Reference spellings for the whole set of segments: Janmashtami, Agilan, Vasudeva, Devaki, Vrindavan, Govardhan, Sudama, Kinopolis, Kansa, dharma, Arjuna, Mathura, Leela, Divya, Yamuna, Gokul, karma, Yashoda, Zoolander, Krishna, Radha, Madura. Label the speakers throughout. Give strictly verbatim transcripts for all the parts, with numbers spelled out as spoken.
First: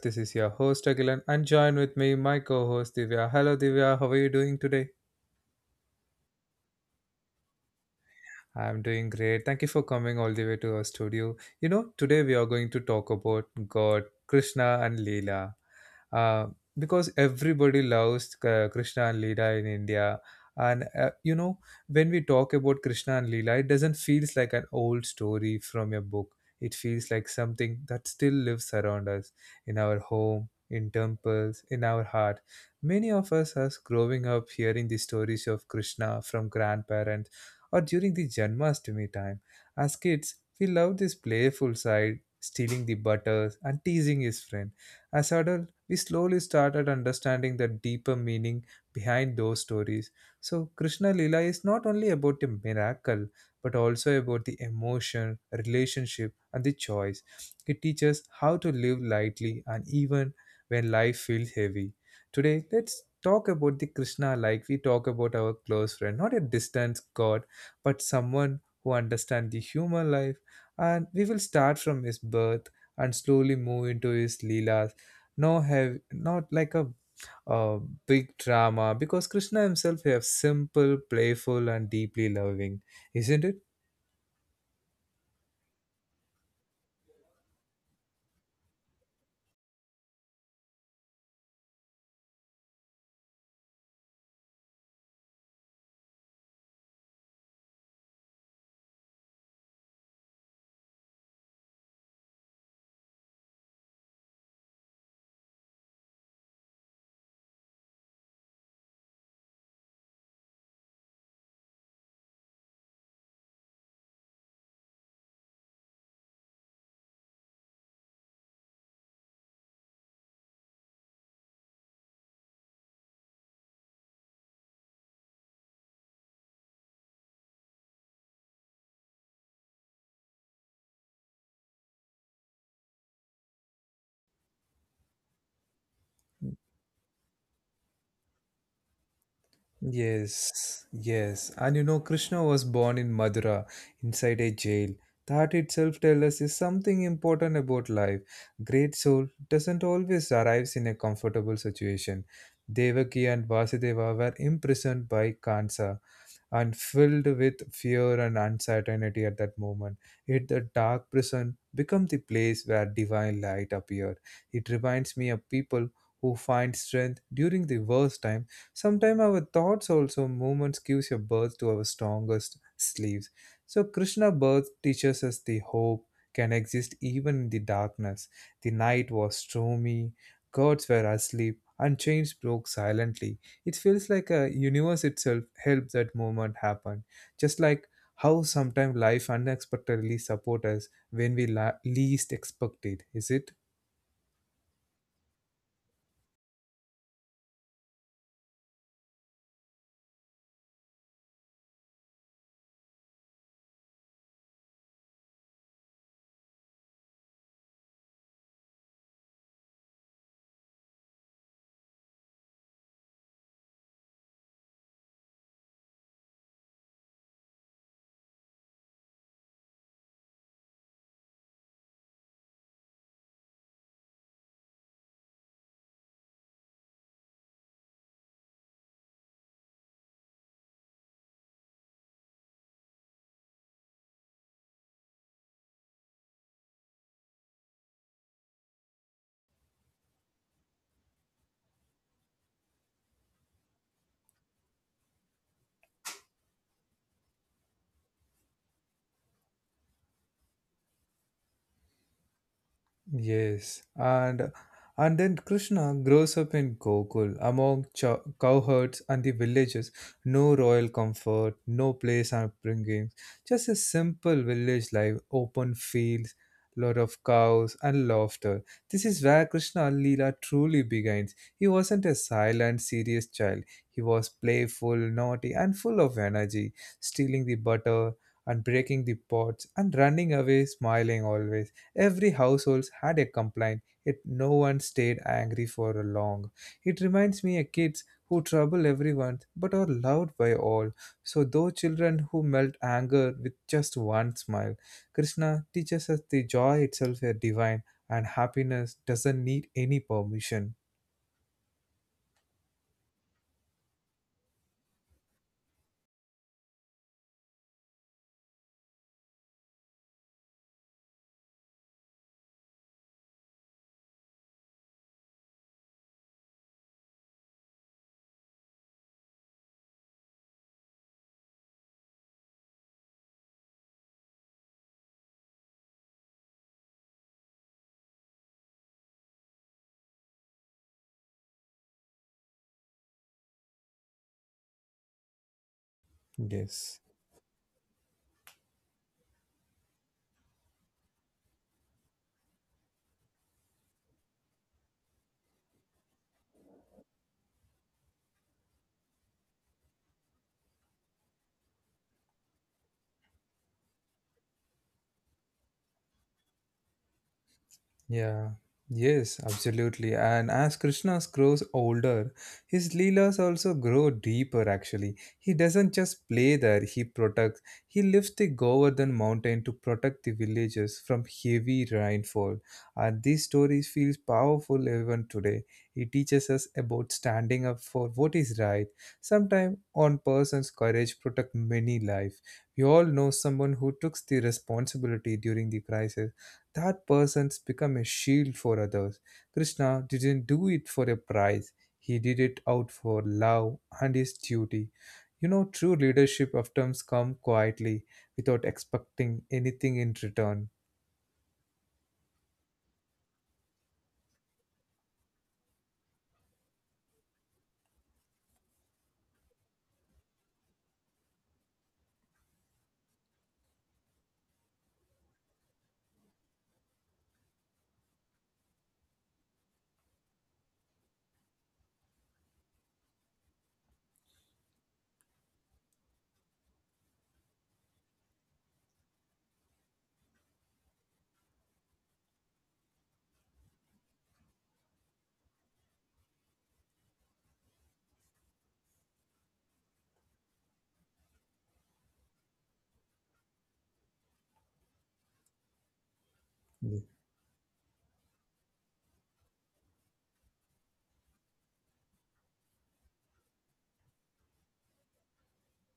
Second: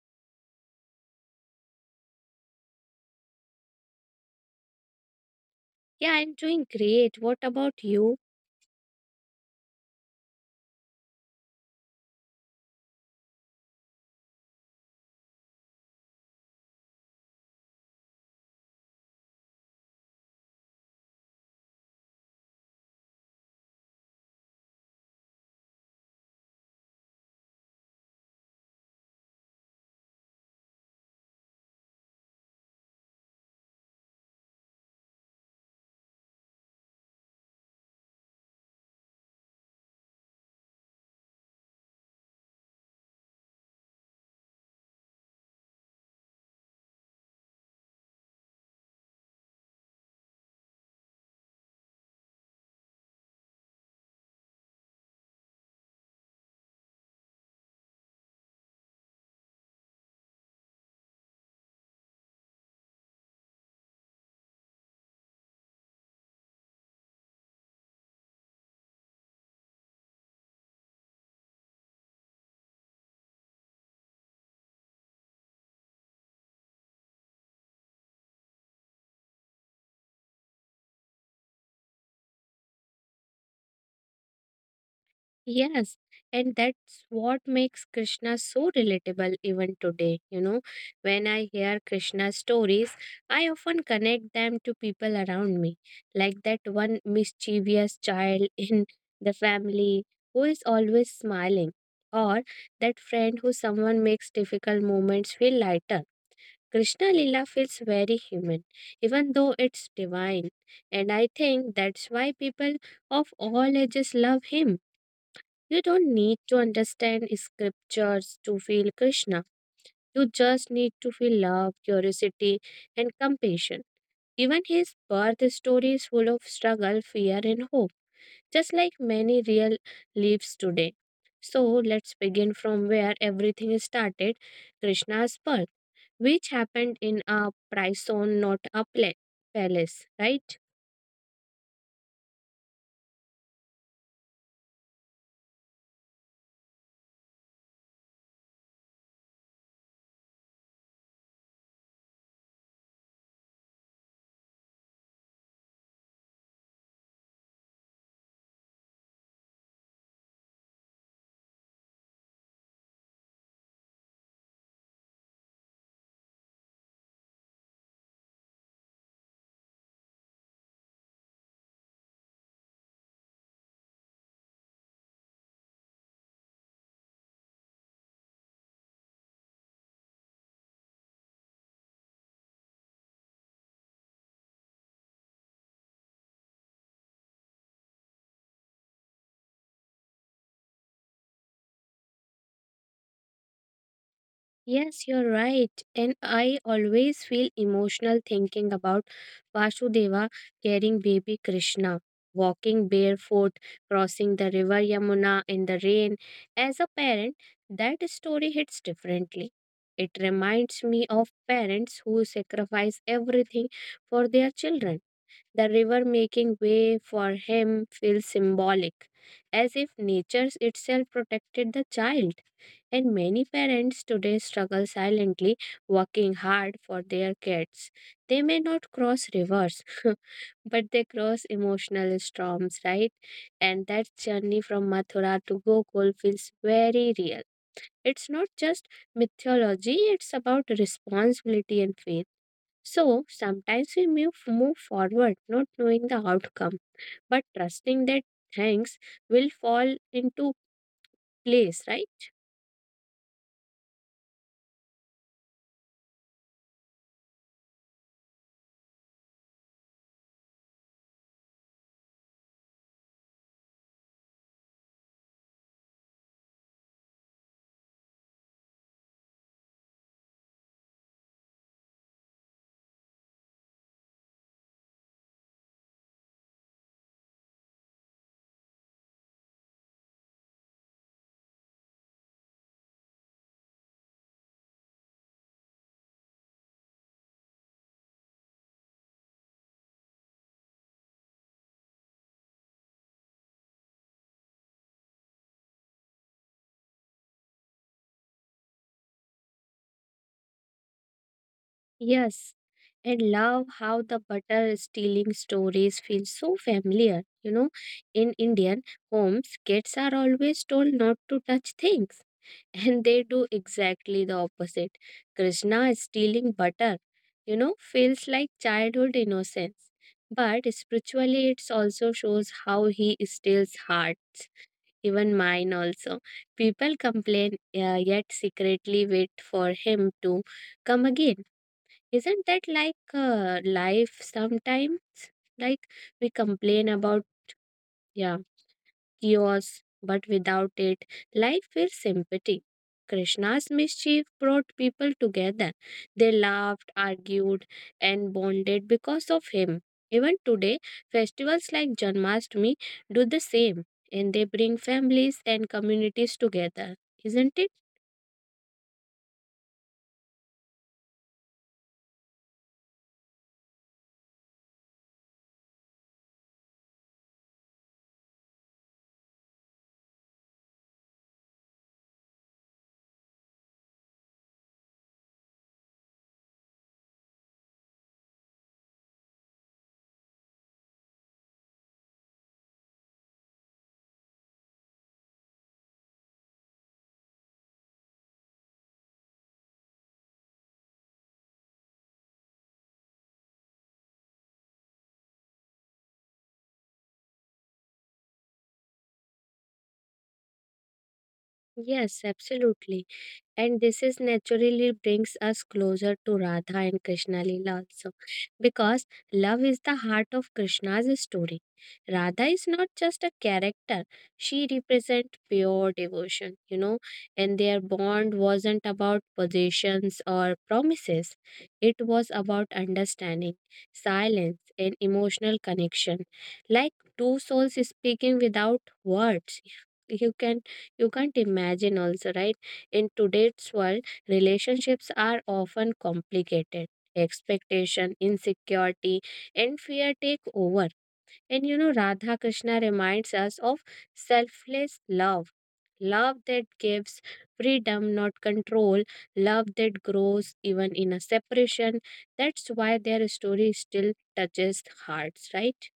Speaker 1: This is your host Agilan and join with me my co-host Divya. Hello Divya, how are you doing today?
Speaker 2: Yeah, I'm doing great. What about you?
Speaker 1: I'm doing great. Thank you for coming all the way to our studio. You know, today we are going to talk about God, Krishna, and Leela. Uh, because everybody loves uh, Krishna and Leela in India. And uh, you know, when we talk about Krishna and Leela, it doesn't feel like an old story from a book. It feels like something that still lives around us in our home, in temples, in our heart. Many of us are growing up hearing the stories of Krishna from grandparents or during the Janmashtami time. As kids, we love this playful side, stealing the butters and teasing his friend. As adults, we slowly started understanding the deeper meaning behind those stories. So, Krishna Lila is not only about a miracle, but also about the emotion, relationship, and the choice. It teaches how to live lightly and even when life feels heavy. Today, let's talk about the Krishna like we talk about our close friend, not a distant god, but someone who understands the human life. And we will start from his birth and slowly move into his leelas. No have not like a uh, big drama because Krishna himself is simple, playful, and deeply loving, isn't it?
Speaker 2: Yes, and that's what makes Krishna so relatable even today. You know, when I hear Krishna stories, I often connect them to people around me, like that one mischievous child in the family who is always smiling, or that friend who someone makes difficult moments feel lighter. Krishna Lila feels very human, even though it's divine, and I think that's why people of all ages love him. You don't need to understand scriptures to feel Krishna, you just need to feel love, curiosity, and compassion. Even his birth story is full of struggle, fear, and hope, just like many real lives today. So let's begin from where everything started, Krishna's birth, which happened in a prison, not a pla- palace, right?
Speaker 1: Yes, yes. And you know, Krishna was born in Madura inside a jail. That itself tells us is something important about life. Great soul doesn't always arrives in a comfortable situation. Devaki and Vasudeva were imprisoned by Kansa and filled with fear and uncertainty at that moment. Yet the dark prison became the place where divine light appeared. It reminds me of people who find strength during the worst time. Sometimes our thoughts also moments gives a birth to our strongest sleeves. So Krishna birth teaches us the hope can exist even in the darkness. The night was stormy, gods were asleep, and chains broke silently. It feels like a universe itself helped that moment happen. Just like how sometimes life unexpectedly support us when we la- least expect it, is it?
Speaker 2: Yes, you're right. And I always feel emotional thinking about Vasudeva carrying baby Krishna, walking barefoot, crossing the river Yamuna in the rain. As a parent, that story hits differently. It reminds me of parents who sacrifice everything for their children. The river making way for him feels symbolic, as if nature itself protected the child. And many parents today struggle silently, working hard for their kids. They may not cross rivers, but they cross emotional storms, right? And that journey from Mathura to Gokul feels very real. It's not just mythology, it's about responsibility and faith. So sometimes we move, move forward not knowing the outcome, but trusting that things will fall into place, right?
Speaker 1: Yes, and and then Krishna grows up in Gokul among cho- cowherds and the villages. No royal comfort, no place upbringing, just a simple village life, open fields, lot of cows and laughter. This is where Krishna Leela truly begins. He wasn't a silent, serious child. He was playful, naughty, and full of energy, stealing the butter and breaking the pots and running away, smiling always. Every household had a complaint, yet no one stayed angry for long. It reminds me of kids who trouble everyone but are loved by all. So those children who melt anger with just one smile. Krishna teaches us the joy itself is divine and happiness doesn't need any permission.
Speaker 2: Yes. And love how the butter stealing stories feel so familiar. You know, in Indian homes, kids are always told not to touch things. And they do exactly the opposite. Krishna stealing butter, you know, feels like childhood innocence. But spiritually, it also shows how he steals heart, even mine also. People complain, uh, yet secretly wait for him to come again. Isn't that like uh, life sometimes? Like we complain
Speaker 1: Yes.
Speaker 2: about, yeah, chaos, but without it, life feels sympathy. Krishna's mischief brought people together. They laughed, argued, and bonded because of him. Even today, festivals like Janmashtami do the same, and they bring families and communities together, isn't it?
Speaker 1: Yeah, yes, absolutely. And as Krishna grows older, his leelas also grow deeper actually. He doesn't just play there, he protects. He lifts the Govardhan mountain to protect the villages from heavy rainfall. And these stories feels powerful even today. It teaches us about standing up for what is right. Sometimes one person's courage protect many lives. We all know someone who took the responsibility during the crisis that person's become a shield for others. Krishna didn't do it for a prize, he did it out for love and his duty. You know, true leadership often comes quietly without expecting anything in return.
Speaker 2: Yes, absolutely. And this is naturally brings us closer to Radha and Krishna Leela also. Because love is the heart of Krishna's story. Radha is not just a character, she represents pure devotion, you know, and their bond wasn't about possessions or promises. It was about understanding, silence, and emotional connection. Like two souls speaking without words. You can you can't imagine also, right? In today's world, relationships are often complicated. Expectation, insecurity, and fear take over. And you know, Radha Krishna reminds us of selfless love. Love that gives freedom, not control. Love that grows even in a separation. That's why their story still touches hearts, right?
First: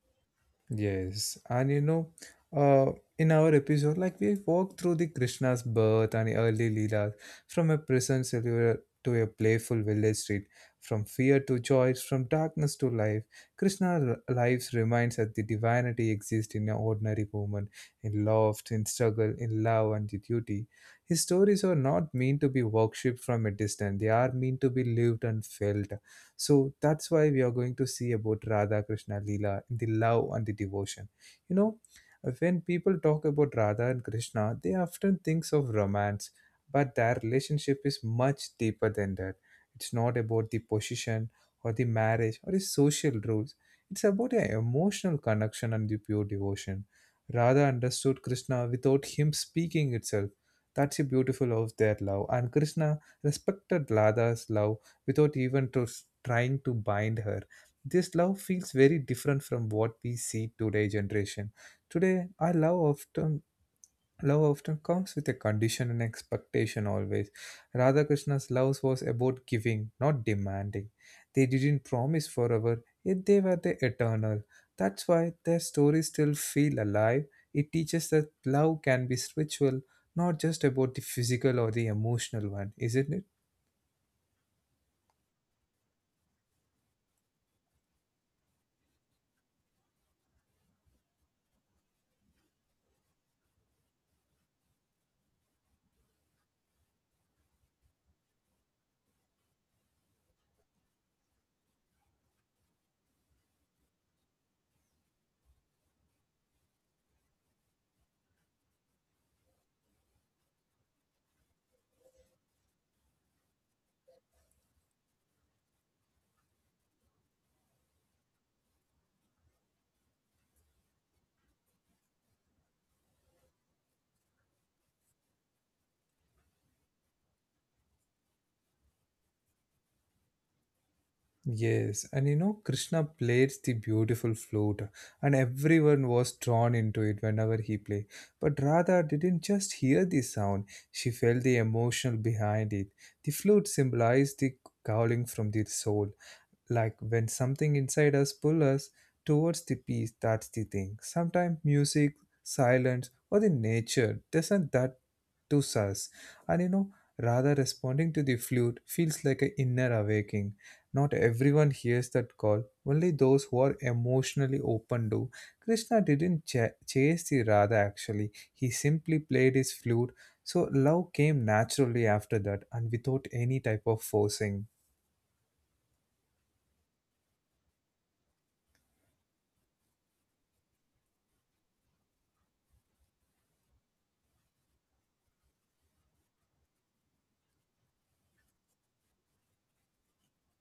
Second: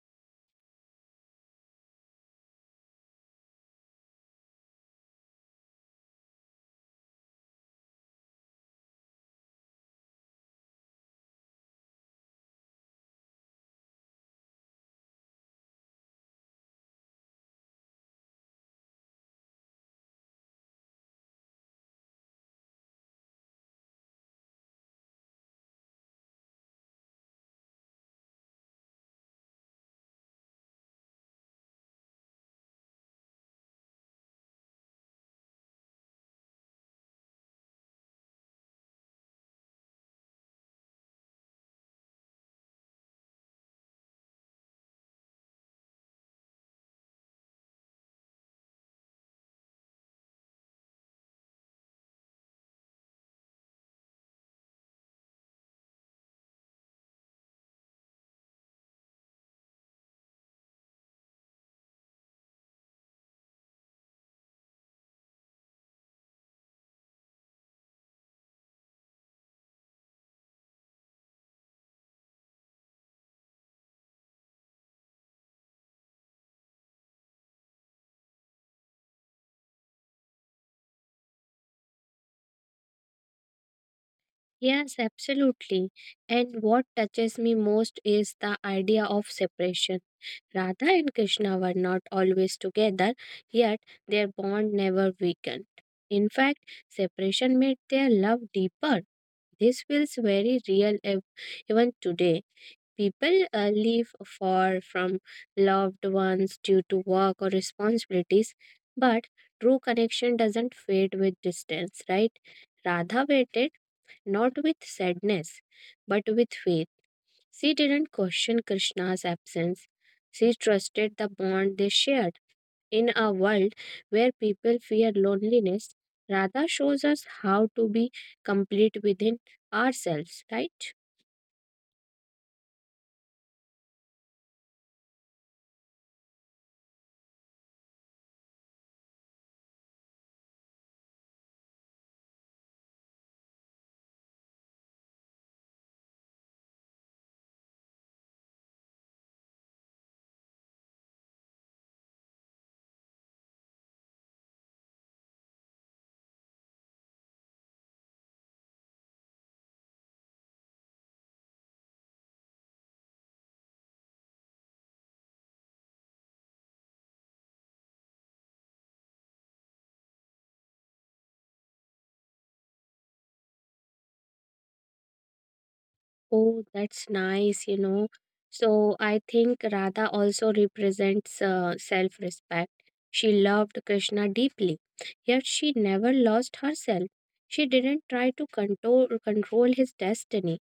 Speaker 1: Yes, and you know, uh, in our episode, like we walked through the Krishna's birth and early leelas, from a prison cellular to a playful village street, from fear to joy, from darkness to life. Krishna's lives reminds us the divinity exists in an ordinary woman, in love, in struggle, in love, and the duty. His stories are not meant to be worshipped from a distance; they are meant to be lived and felt. So that's why we are going to see about Radha Krishna Leela in the love and the devotion. You know, when people talk about Radha and Krishna, they often think of romance, but their relationship is much deeper than that. It's not about the position or the marriage or the social rules. It's about an emotional connection and the pure devotion. Radha understood Krishna without him speaking itself. That's the beautiful of their love. And Krishna respected Radha's love without even to, trying to bind her. This love feels very different from what we see today generation. Today, our love often love often comes with a condition and expectation always. Radhakrishna's love was about giving, not demanding. They didn't promise forever, yet they were the eternal. That's why their stories still feel alive. It teaches that love can be spiritual, not just about the physical or the emotional one, isn't it?
Speaker 2: Yes, absolutely. And what touches me most is the idea of separation. Radha and Krishna were not always together, yet their bond never weakened. In fact, separation made their love deeper. This feels very real ev- even today. People uh, live far from loved ones due to work or responsibilities, but true connection doesn't fade with distance, right? Radha waited not with sadness, but with faith. She didn't question Krishna's absence. She trusted the bond they shared. In a world where people fear loneliness, Radha shows us how to be complete within ourselves, right?
Speaker 1: Yes, and you know, Krishna plays the beautiful flute, and everyone was drawn into it whenever he played. But Radha didn't just hear the sound, she felt the emotion behind it. The flute symbolized the calling from the soul, like when something inside us pull us towards the peace that's the thing sometimes music silence or the nature doesn't that to us. And you know, rather responding to the flute feels like an inner awakening. Not everyone hears that call, only those who are emotionally open do. Krishna didn't ch- chase the Radha actually, he simply played his flute. So love came naturally after that and without any type of forcing.
Speaker 2: Oh, that's nice, you know. So I think Radha also represents uh, self respect. She loved Krishna deeply, yet she never lost herself. She didn't try to control, control his destiny.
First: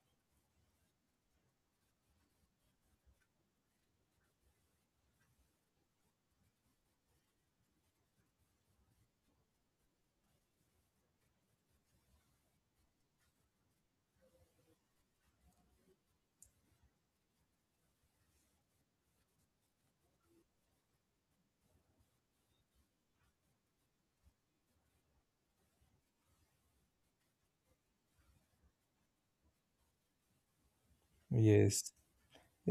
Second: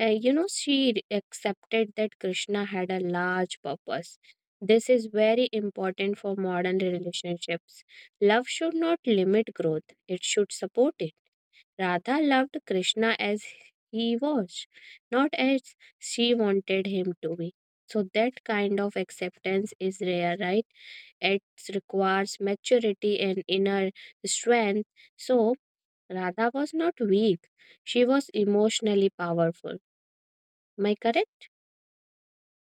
Speaker 2: Uh, you know, she re- accepted that Krishna had a large purpose. This is very important for modern relationships. Love should not limit growth, it should support it. Radha loved Krishna as he was, not as she wanted him to be. So, that kind of acceptance is rare, right? It requires maturity and inner strength. So, Radha was not weak, she was emotionally powerful. Am I correct?
Speaker 1: Yes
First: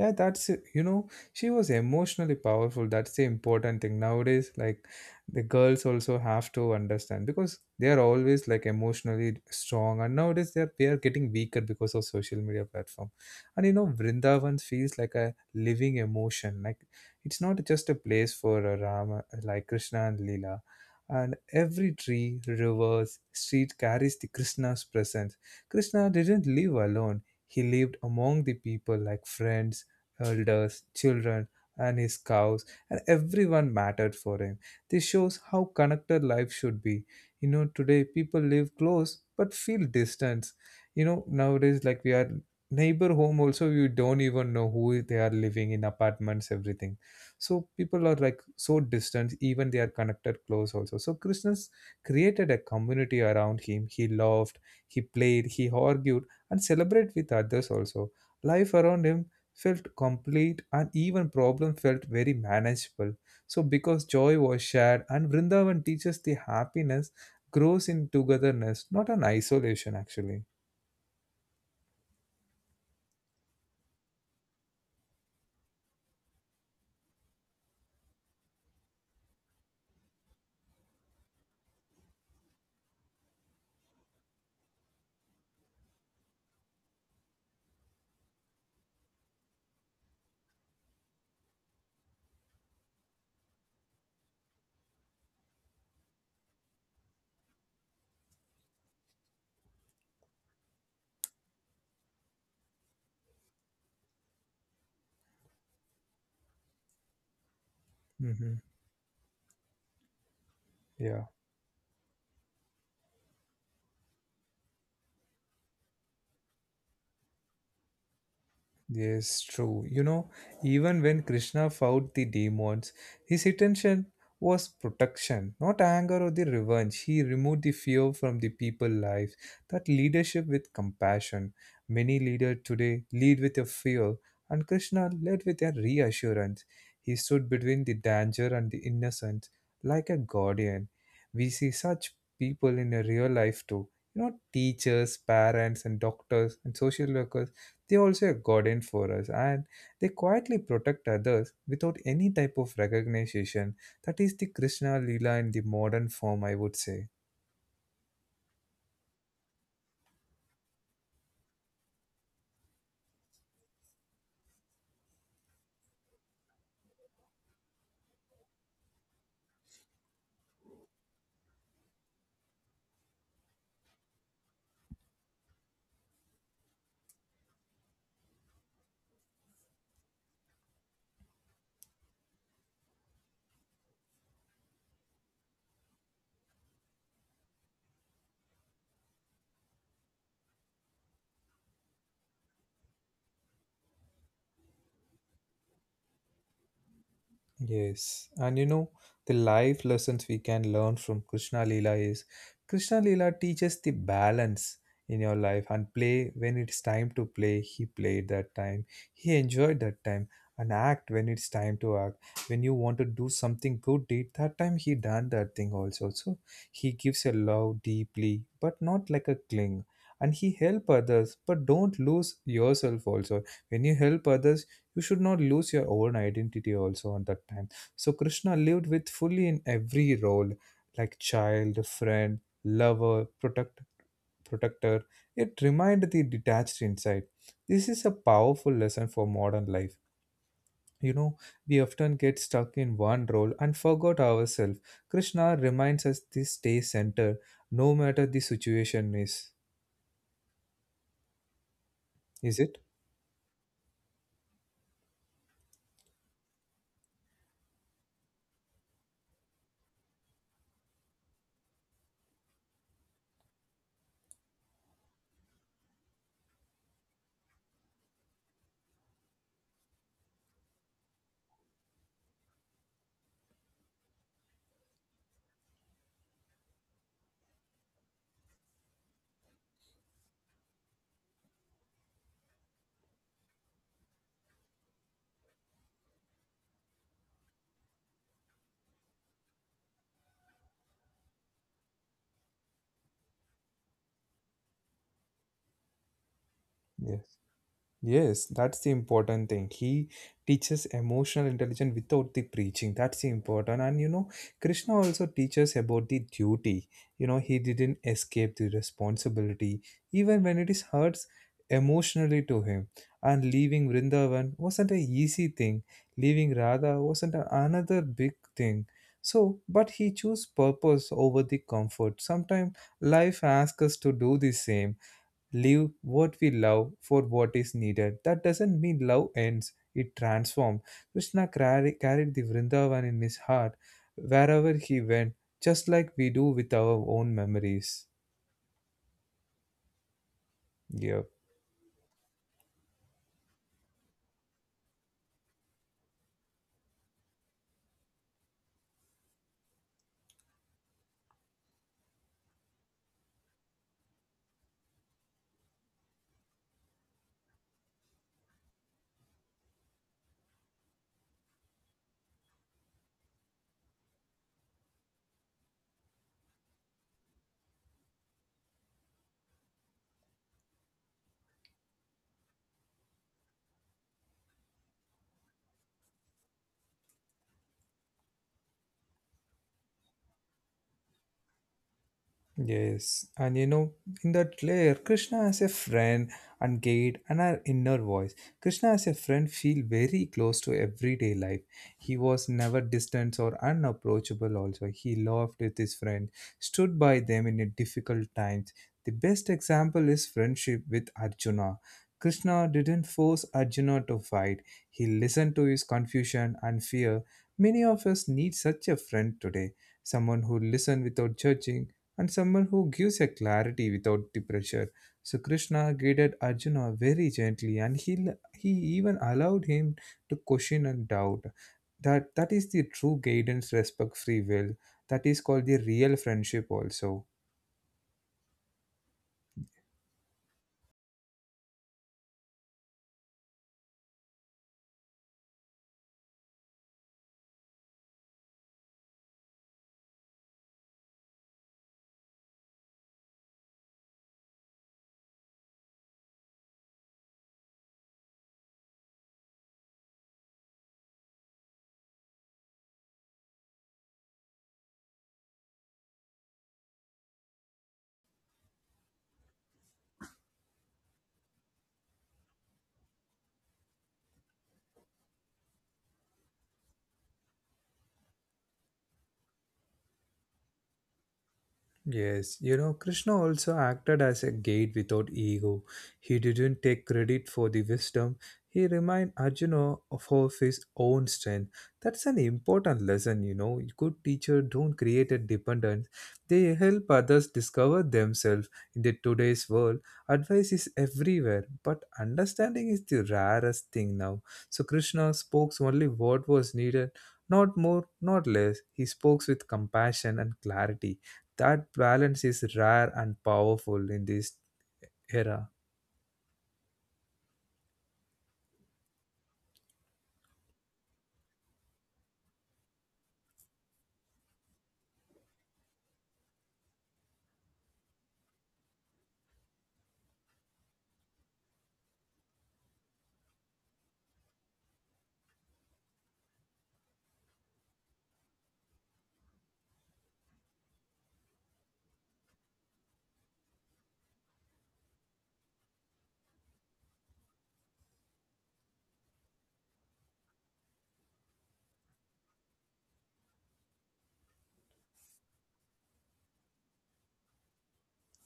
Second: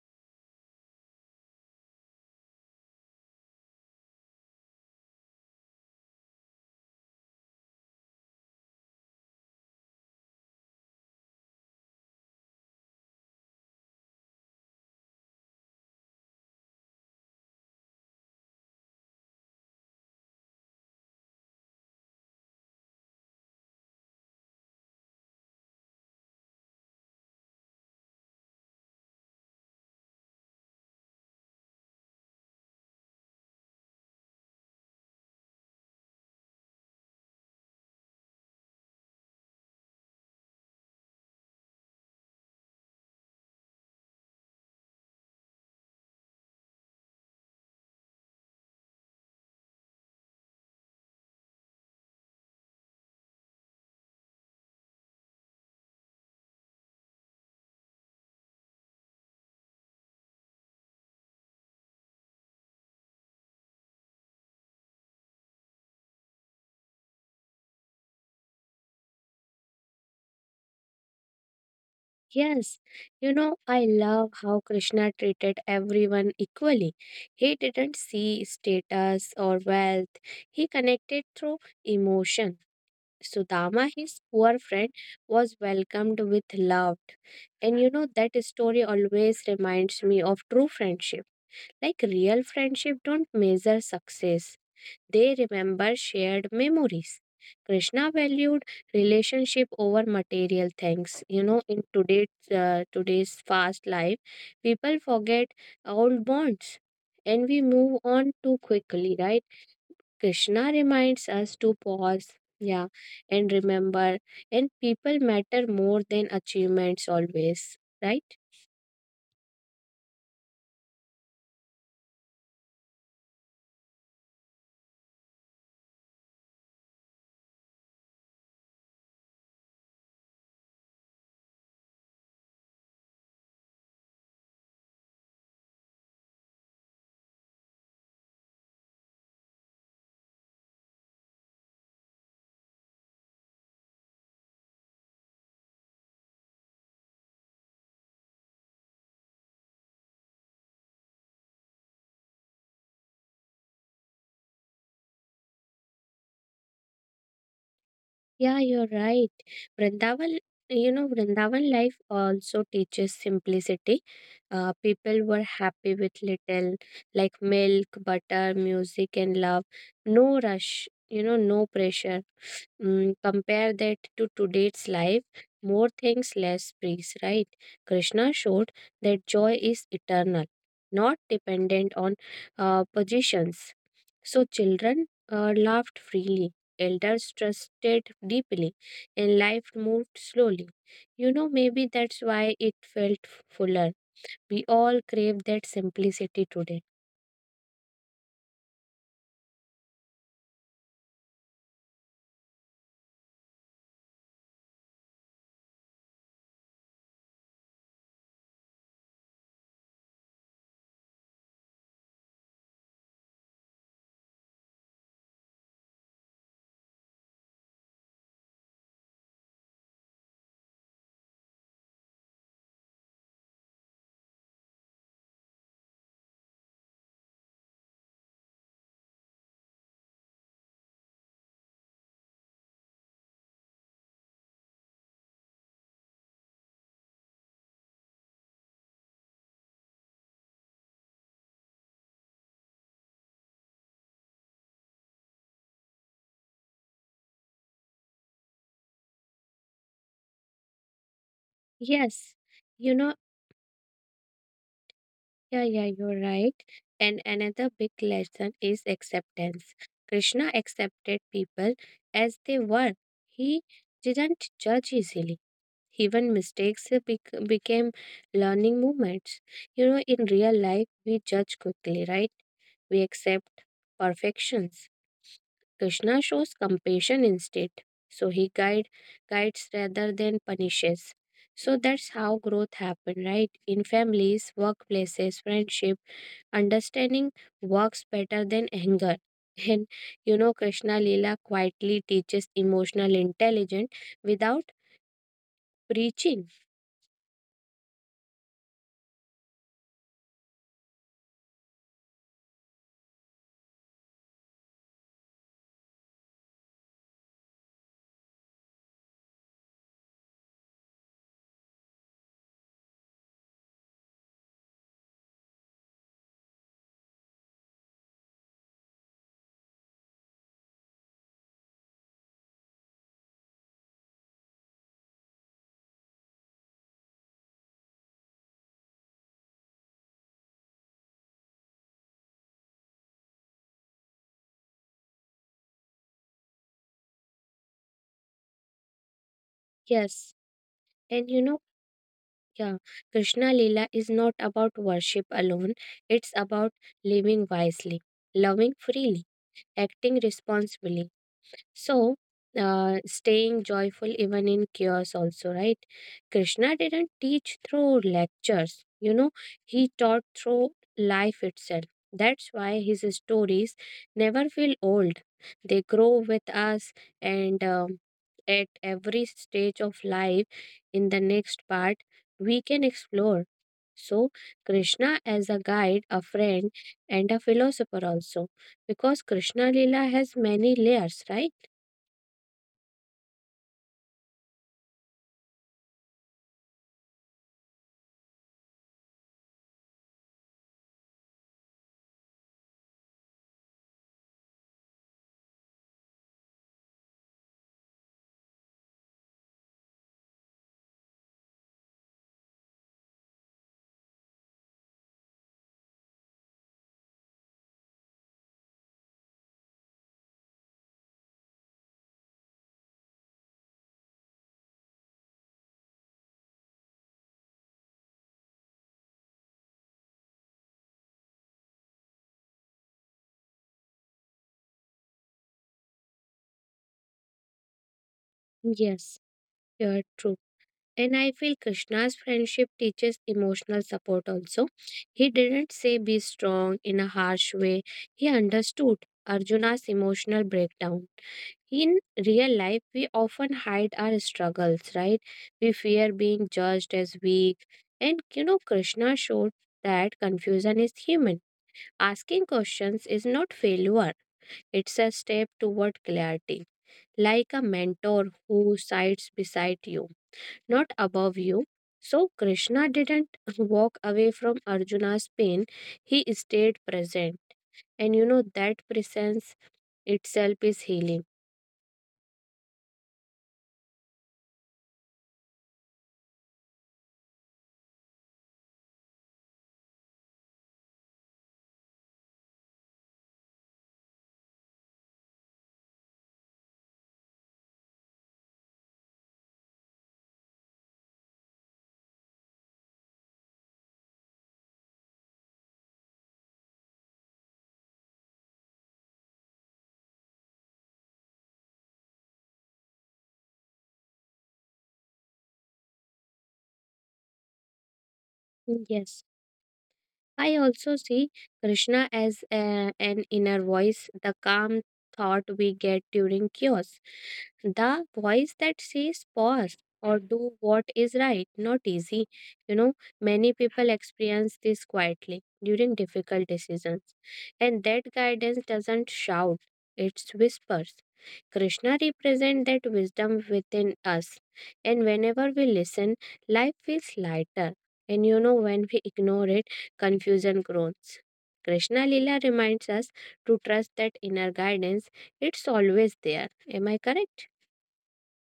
Speaker 1: Yeah, that's it. You know, she was emotionally powerful. That's the important thing nowadays. Like, the girls also have to understand because they are always like emotionally strong, and nowadays they are, they are getting weaker because of social media platform. And you know, Vrindavan feels like a living emotion. Like, it's not just a place for uh, Rama, like Krishna and Leela. And every tree, rivers, street carries the Krishna's presence. Krishna didn't live alone. He lived among the people like friends, elders, children, and his cows, and everyone mattered for him. This shows how connected life should be. You know, today people live close but feel distance. You know, nowadays, like we are neighbor home also, you don't even know who they are living in apartments, everything. So people are like so distant even they are connected close also. So Krishna's created a community around him. He laughed, he played, he argued, and celebrate with others also. Life around him felt complete and even problem felt very manageable. So because joy was shared and Vrindavan teaches the happiness grows in togetherness, not an isolation actually.
Speaker 2: Yes, you know, I love how Krishna treated everyone equally. He didn't see status or wealth, he connected through emotion. Sudama, his poor friend, was welcomed with love. And you know, that story always reminds me of true friendship. Like real friendship don't measure success. They remember shared memories. Krishna valued relationship over material things. You know, in today's uh, today's fast life, people forget old bonds and we move on
Speaker 1: Hmm.
Speaker 2: too quickly, right? Krishna
Speaker 1: Yeah.
Speaker 2: reminds us to pause, yeah, and remember. And people matter more than achievements always, right?
Speaker 1: Yes, true. You know, even when Krishna fought the demons, his intention was protection, not anger or the revenge. He removed the fear from the people' lives. That leadership with compassion. Many leaders today lead with a fear, and Krishna led with a reassurance. He stood between the danger and the innocence like a guardian. We see such people in a real life too. You know, teachers, parents, and doctors and social workers, they are also a guardian for us and they quietly protect others without any type of recognition. That is the Krishna Leela in the modern form, I would say.
Speaker 2: Yeah, you're right. Vrindavan, you know, Vrindavan life also teaches simplicity. Uh, people were happy with little, like milk, butter, music, and love. No rush, you know, no pressure. Mm, compare that to today's life. More things, less priests, right? Krishna showed that joy is eternal, not dependent on uh, positions. So children uh, laughed freely, elders trusted deeply, and life moved slowly. You know, maybe that's why it felt fuller. We all crave that simplicity today.
Speaker 1: Yes, and you know, the life lessons we can learn from Krishna Lila is Krishna Lila teaches the balance in your life and play when it's time to play. He played that time, he enjoyed that time, and act when it's time to act. When you want to do something good deed, that time he done that thing also. So he gives a love deeply, but not like a cling. And he help others, but don't lose yourself also. When you help others, you should not lose your own identity also at that time. So Krishna lived with fully in every role, like child, friend, lover, protect protector. It remained the detached inside. This is a powerful lesson for modern life. You know, we often get stuck in one role and forgot ourselves. Krishna reminds us to stay centered no matter the situation is
Speaker 2: Yes,
Speaker 1: is it?
Speaker 2: you know, yeah, yeah, you're right. And another big lesson is acceptance. Krishna accepted people as they were, he didn't judge easily. Even mistakes bec- became learning moments. You know, in real life, we judge quickly, right? We accept perfections. Krishna shows compassion instead. So he guide, guides rather than punishes. So that's how growth happen, right? In families, workplaces, friendship, understanding works better than anger. And you know, Krishna Leela quietly teaches emotional intelligence without preaching.
Speaker 1: Yes, Yes, that's the important thing. He teaches emotional intelligence without the preaching. That's the important. And you know, Krishna also teaches about the duty. You know, he didn't escape the responsibility, even when it is hurts emotionally to him. And leaving Vrindavan wasn't an easy thing. Leaving Radha wasn't a- another big thing. So, but he chose purpose over the comfort. Sometimes life asks us to do the same, leave what we love for what is needed. That doesn't mean love ends, it transforms. Krishna carry, carried the Vrindavan in his heart wherever he went, just like we do with our own memories.
Speaker 2: Yes.
Speaker 1: Yeah.
Speaker 2: And you know, yeah, Krishna Lila is not about worship alone, it's about living wisely, loving freely, acting responsibly, so, uh, staying joyful even in chaos, also, right? Krishna didn't teach through lectures, you know, he taught through life itself. That's why his stories never feel old, they grow with us, and um, at every stage of life in the next part we can explore, so Krishna as a guide, a friend, and a philosopher also, because Krishna Lila has many layers, right?
Speaker 1: Yes, and you know, in that layer, Krishna as a friend and guide and our inner voice. Krishna as a friend feel very close to everyday life. He was never distant or unapproachable also. He laughed with his friend, stood by them in a difficult times. The best example is friendship with Arjuna. Krishna didn't force Arjuna to fight. He listened to his confusion and fear. Many of us need such a friend today, someone who listens without judging and someone who gives a clarity without the pressure. So Krishna guided Arjuna very gently and he, he even allowed him to question and doubt. That, that is the true guidance, respect, free will. That is called the real friendship also.
Speaker 2: Yes, you're true. And I feel Krishna's friendship teaches emotional support also. He didn't say be strong in a harsh way, he understood Arjuna's emotional breakdown. In real life, we often hide our struggles, right? We fear being judged as weak. And you know, Krishna showed that confusion is human. Asking questions is not failure, it's a step toward clarity, like a mentor who sides beside you, not above you. So Krishna didn't walk away from Arjuna's pain, he stayed present. And you know that presence itself is healing.
Speaker 1: Yes, you know, Krishna also acted as a guide without ego. He didn't take credit for the wisdom. He reminded Arjuna of of his own strength. That's an important lesson, you know. Good teacher don't create a dependence. They help others discover themselves in the today's world. Advice is everywhere, but understanding is the rarest thing now. So Krishna spoke only what was needed, not more, not less. He spoke with compassion and clarity that balance is rare and powerful in this era.
Speaker 2: Yes. I also see Krishna as a, an inner voice, the calm thought we get during chaos, the voice that says pause or do what is right, not easy. You know, many people experience this quietly during difficult decisions, and that guidance doesn't shout, it whispers. Krishna represents that wisdom within us, and whenever we listen, life feels lighter. And you know, when we ignore it, confusion grows. Krishna Lila reminds us to trust that inner guidance, it's always there. Am I correct?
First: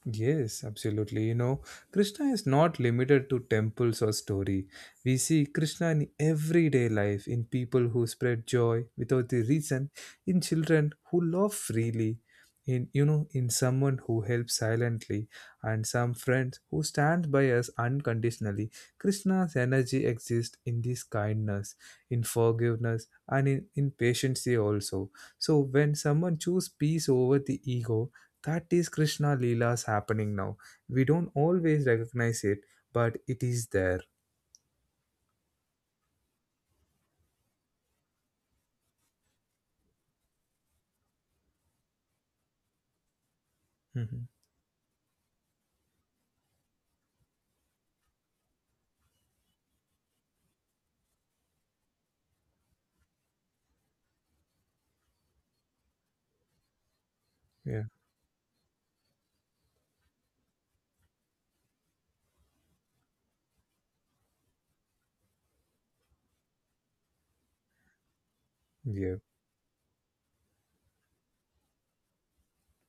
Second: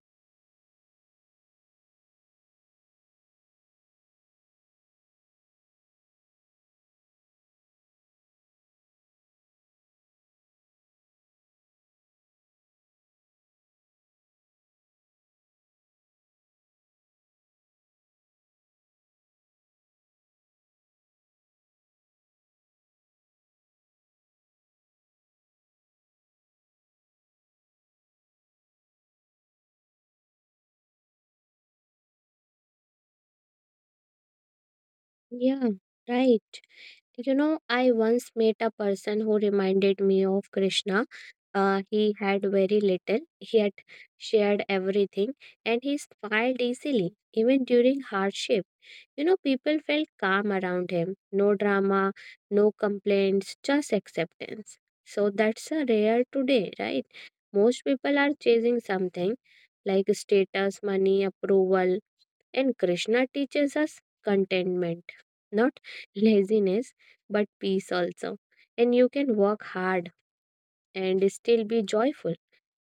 Speaker 1: Yes, absolutely. You know, Krishna is not limited to temples or story. We see Krishna in everyday life, in people who spread joy without the reason, in children who love freely, in you know, in someone who helps silently, and some friends who stand by us unconditionally. Krishna's energy exists in this kindness, in forgiveness, and in, in patience also. So when someone chooses peace over the ego, that is Krishna Leela's happening now. We don't always recognize it, but it is there.
Speaker 2: Yeah, right. You know, I once met a person who reminded me of Krishna. Uh, he had very little, yet
Speaker 1: Mhm.
Speaker 2: shared everything, and he smiled easily, even during hardship. You know, people felt calm around him. No drama, no complaints, just acceptance. So that's a rare today, right? Most
Speaker 1: Yeah.
Speaker 2: people are chasing something like status, money, approval, and Krishna teaches us contentment, not laziness, but peace also. And you
Speaker 1: Yeah.
Speaker 2: can work hard and still be joyful.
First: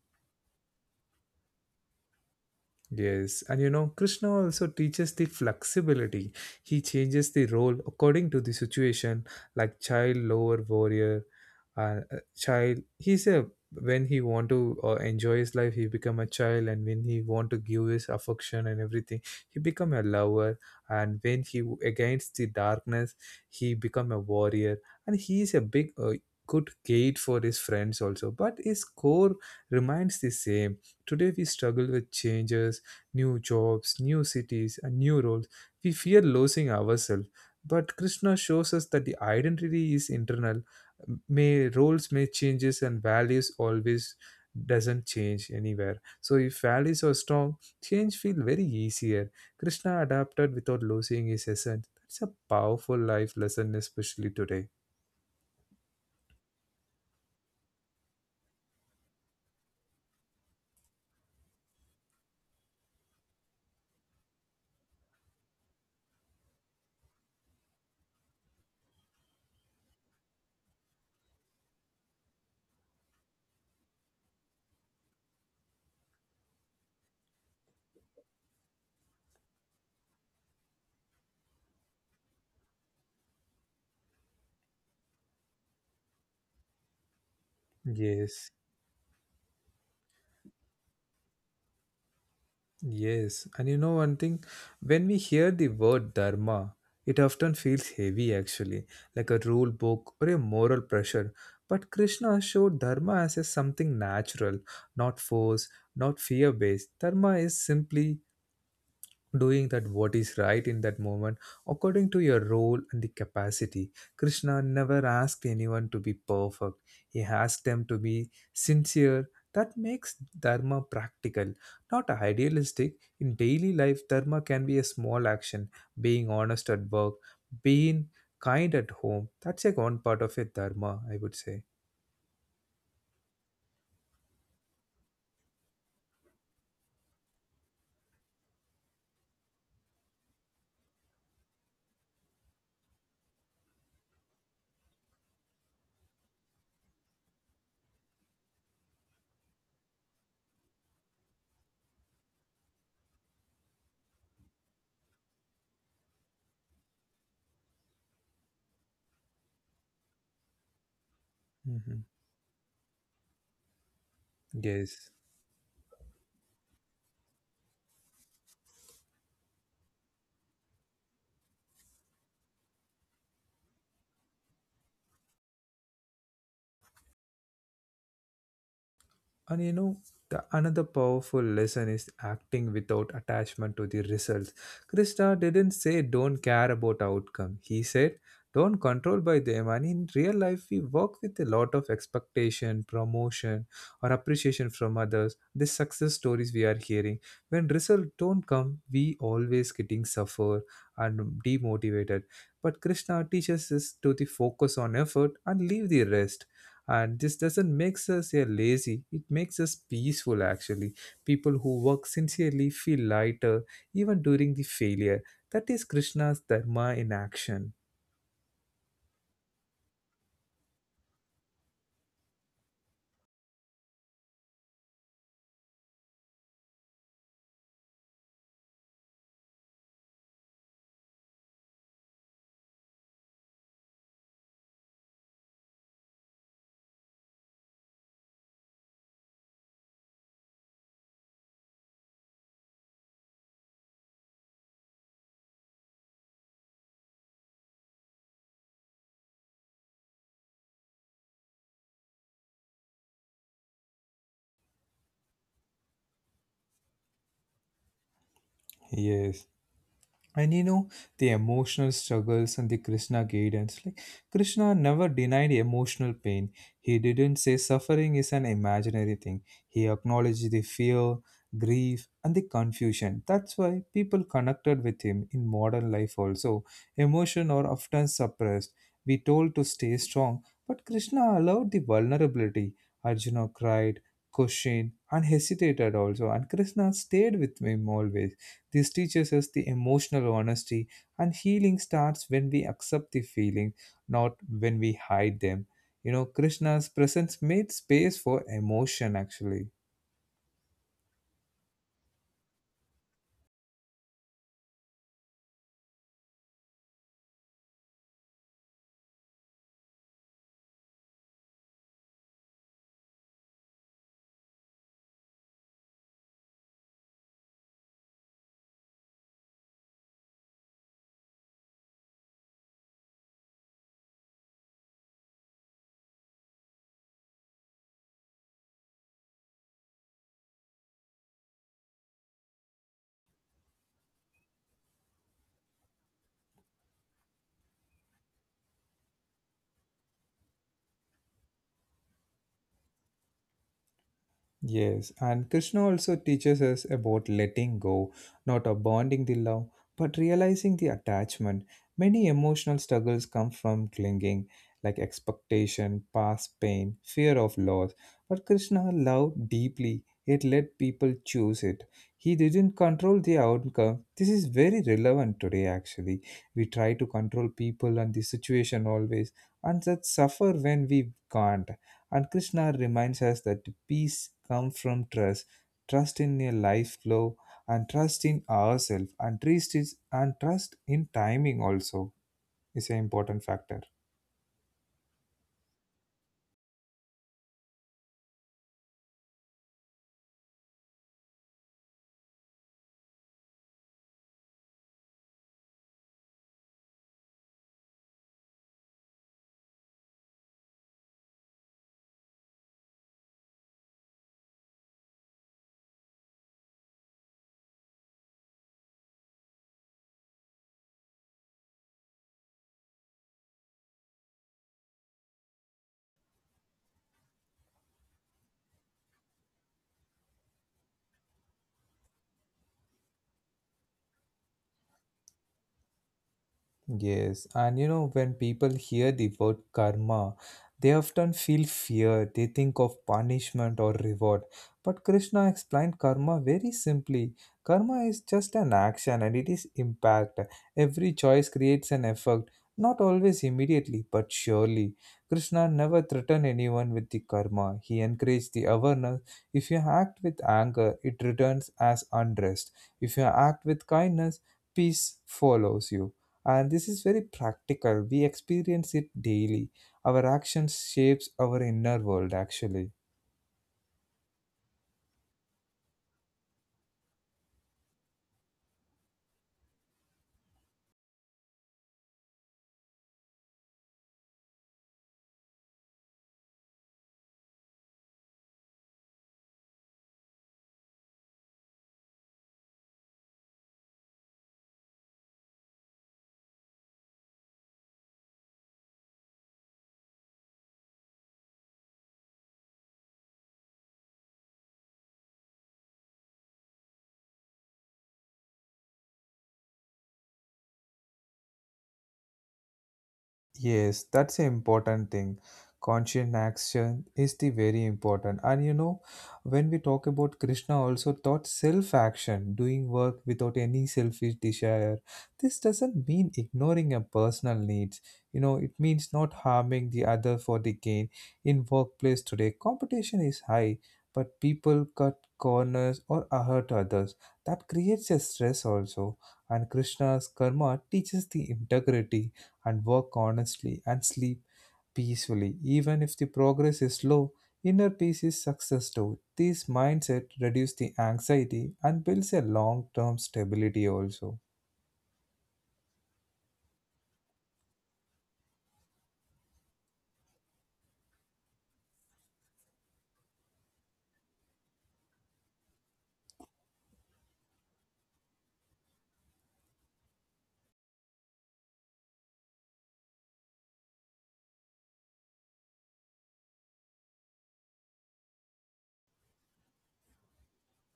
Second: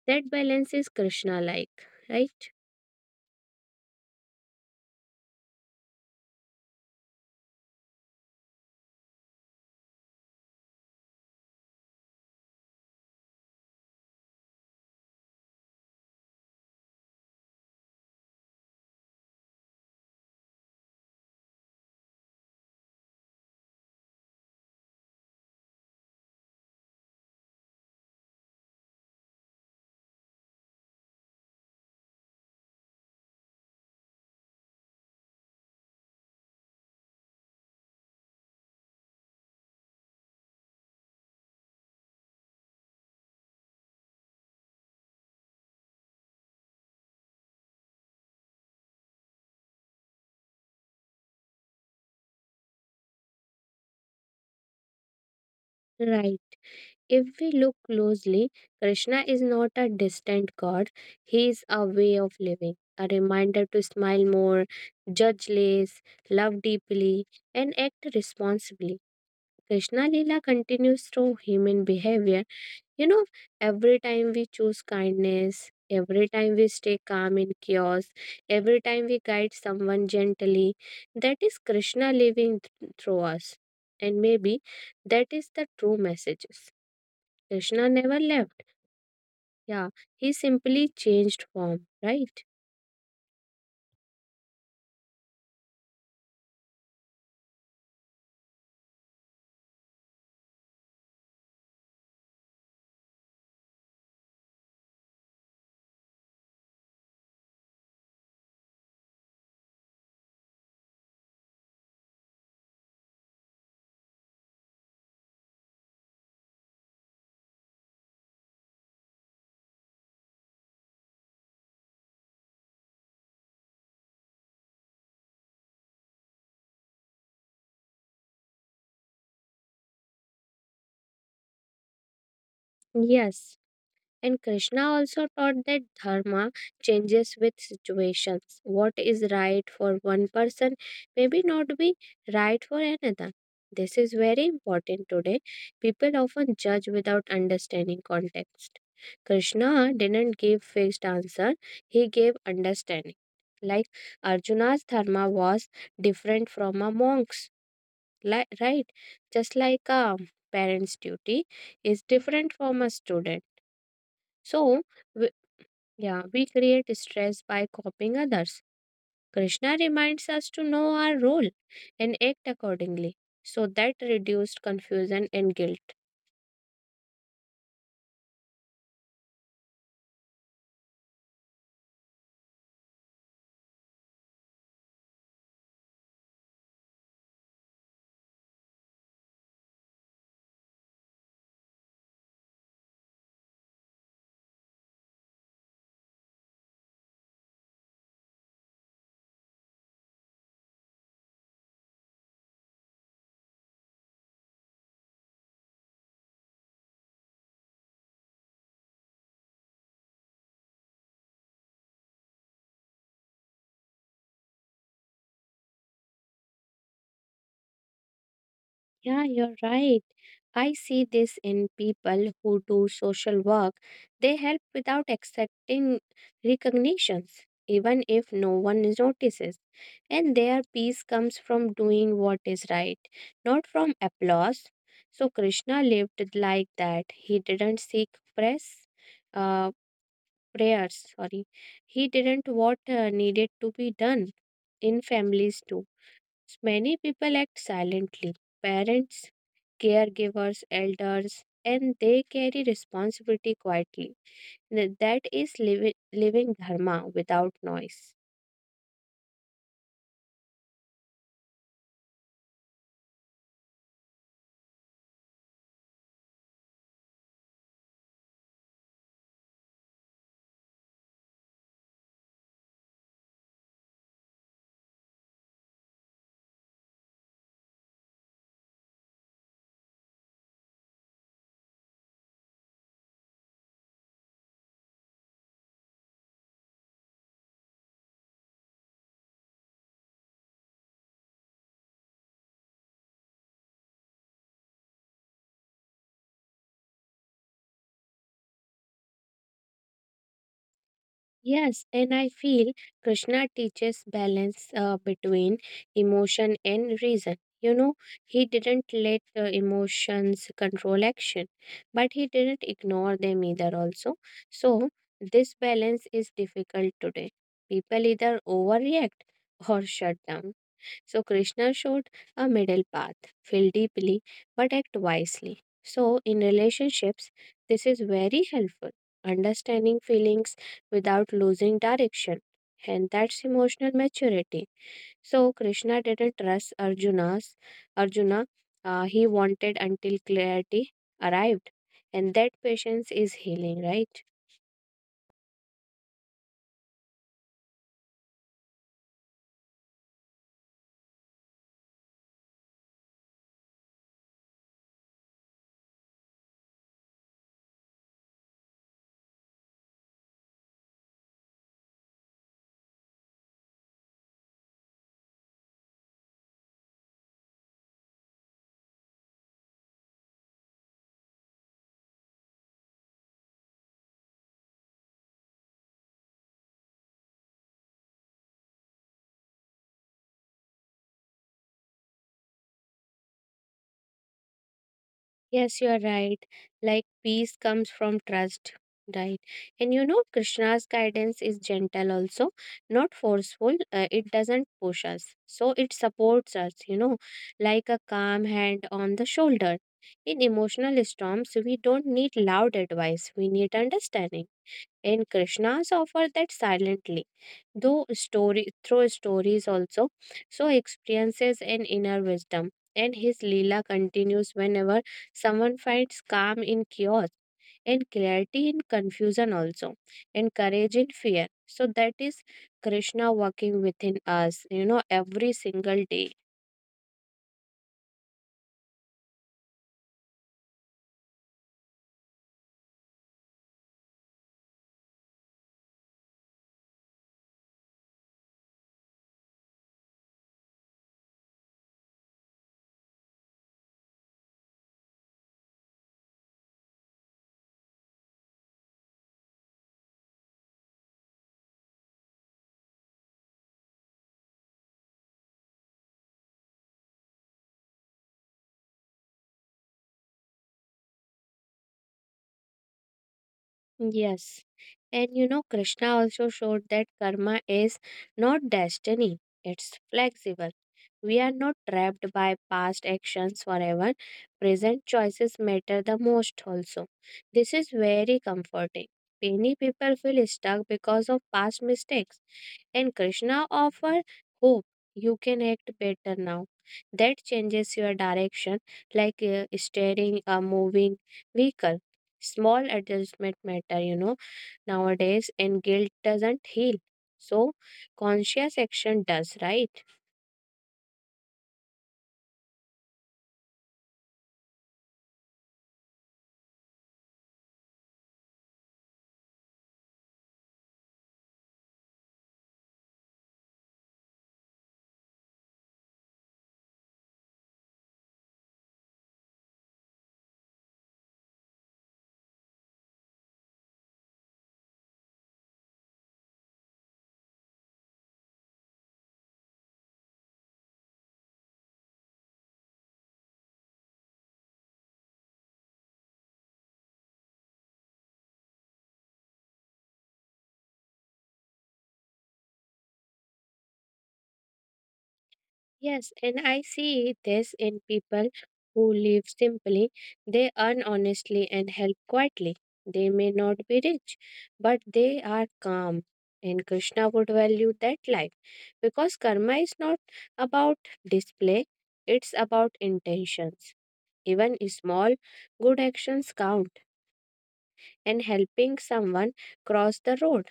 Speaker 2: That balance is Krishna like, right?
Speaker 1: Yes, and you know, Krishna also teaches the flexibility. He changes the role according to the situation, like child lower warrior, uh, uh, child. He's a when he want to uh, enjoy his life, he become a child, and when he want to give his affection and everything, he become a lover. And when he w- against the darkness, he become a warrior, and he is a big. Uh, good gate for his friends also but his core remains the same today we struggle with changes new jobs, new cities, and new roles, we fear losing ourselves. But Krishna shows us that the identity is internal. May roles may changes and values always doesn't change anywhere. So if values are strong, change feel very easier. Krishna adapted without losing his essence. That's a powerful life lesson, especially today.
Speaker 2: Right. If we look closely, Krishna is not a distant god, he is a way of living, a reminder to smile more, judge less, love deeply, and act responsibly. Krishna Lila continues through human behavior. You know, every time we choose kindness, every time we stay calm in chaos, every time we guide someone gently, that is Krishna living th- through us. And maybe that is the true messages. Krishna never
Speaker 1: Yes.
Speaker 2: left. Yeah, he simply changed form, right?
Speaker 1: Yes, and you know one thing, when we hear the word dharma, it often feels heavy actually, like a rule book or a moral pressure. But Krishna showed dharma as a something natural, not force, not fear based. Dharma is simply doing that what is right in that moment according to your role and the capacity. Krishna never asked anyone to be perfect. He asked them to be sincere. That makes dharma practical, not idealistic. In daily life dharma can be a small action, being honest at work, being kind at home. That's a one part of a dharma I would say.
Speaker 2: Yes. And Krishna also taught that dharma changes with situations. What is right for one person may be not be right for another. This is very important today. People often judge without understanding context. Krishna didn't give fixed answer, he gave understanding. Like Arjuna's dharma was different from a monk's, li- right? Just like a parent's duty is
Speaker 1: Hmm.
Speaker 2: different from a student. So,
Speaker 1: Yes.
Speaker 2: yeah, we create stress by copying others. Krishna reminds us to know our role and act accordingly so that reduced confusion and guilt.
Speaker 1: And you know, the another powerful lesson is acting without attachment to the results. Krishna didn't say don't care about outcome. He said don't control by them. And in real life, we work with a lot of expectation, promotion, or appreciation from others. The success stories we are hearing. When results don't come, we always getting suffer and demotivated. But Krishna teaches us to the focus on effort and leave the rest, and this doesn't make us a lazy, it makes us peaceful actually. People who work sincerely feel lighter even during the failure. That is Krishna's dharma in action.
Speaker 2: Yeah, you're right. I see this in people who do social work. They help without accepting recognitions, even if no one notices. And their peace comes from doing what is right, not from applause. So Krishna lived like that. He didn't seek press, uh, prayers. Sorry, he didn't what uh, needed to be done in families too. Many people act silently, parents, caregivers, elders, and they carry responsibility quietly. Th- That is living, living dharma without noise.
Speaker 1: Yes, and you know the emotional struggles and the Krishna guidance like Krishna never denied emotional pain. He didn't say suffering is an imaginary thing. He acknowledged the fear, grief and the confusion. That's why people connected with him. In modern life also emotion are often suppressed, we told to stay strong, but Krishna allowed the vulnerability. Arjuna cried, questioned and hesitated also, and Krishna stayed with him always. This teaches us the emotional honesty, and healing starts when we accept the feeling, not when we hide them. You know, Krishna's presence made space for emotion actually.
Speaker 2: Yes, and I feel Krishna teaches balance uh, between emotion and reason. You know, he didn't let uh, emotions control action, but he didn't ignore them either, also. So, this balance is difficult today. People either overreact or shut down. So Krishna showed a middle path, feel deeply but act wisely. So in relationships, this is very helpful. Understanding feelings without losing direction. And that's emotional maturity. So Krishna didn't trust Arjuna's Arjuna. Uh, he wanted until clarity arrived. And that patience is healing, right?
Speaker 1: Yes, and Krishna also teaches us about letting go, not abandoning the love, but realizing the attachment. Many emotional struggles come from clinging, like expectation, past pain, fear of loss. But Krishna loved deeply, yet let people choose it. He didn't control the outcome. This is very relevant today, actually. We try to control people and the situation always, and that suffer when we can't. And Krishna reminds us that peace comes from trust, trust in a life flow, and trust in ourselves, and trust is and trust in timing also is an important factor.
Speaker 2: Yes, you are right. Like peace comes from trust, right? And you know, Krishna's guidance is gentle also, not forceful. Uh, it doesn't push us, so it supports us, you know, like a calm hand on the shoulder. In emotional storms, we don't need loud advice, we need understanding. And Krishna's offer that silently. Though story through stories also, so experiences and inner wisdom. And his Leela continues whenever someone finds calm in chaos and clarity in confusion also and courage in fear. So that is Krishna working within us, you know, every single day.
Speaker 1: Yes, and you know, when people hear the word karma, they often feel fear. They think of punishment or reward. But Krishna explained karma very simply. Karma is just an action and it is impact. Every choice creates an effect, not always immediately, but surely. Krishna never threatened anyone with the karma. He encouraged the awareness. If you act with anger, it returns as unrest. If you act with kindness, peace follows you, and this is very practical. We experience it daily. Our actions shapes our inner world actually.
Speaker 2: Yes. And you know, Krishna also showed that karma is not destiny, it's flexible. We are not trapped by past actions forever. Present choices matter the most, also. This is very comforting. Many people feel stuck because of past mistakes. And Krishna offer hope. You can act better now. That changes your direction like uh, steering a moving vehicle. Small adjustment matter, you know, nowadays, and guilt doesn't heal. So, conscious action does, right?
Speaker 1: Yes, that's an important thing. Conscious action is the very important. And you know, when we talk about Krishna also taught self-action, doing work without any selfish desire. This doesn't mean ignoring your personal needs. You know, it means not harming the other for the gain. In workplace today, competition is high, but people cut corners or hurt others. That creates a stress also. And Krishna's karma teaches the integrity and work honestly and sleep peacefully. Even if the progress is slow, inner peace is success too. This mindset reduces the anxiety and builds a long term stability also.
Speaker 2: Yes, and I see this in people who live simply. They earn honestly and help quietly. They may not be rich, but they are calm. And Krishna would value that life because karma is not about display, it's about intentions. Even small good actions count, and helping someone cross the road,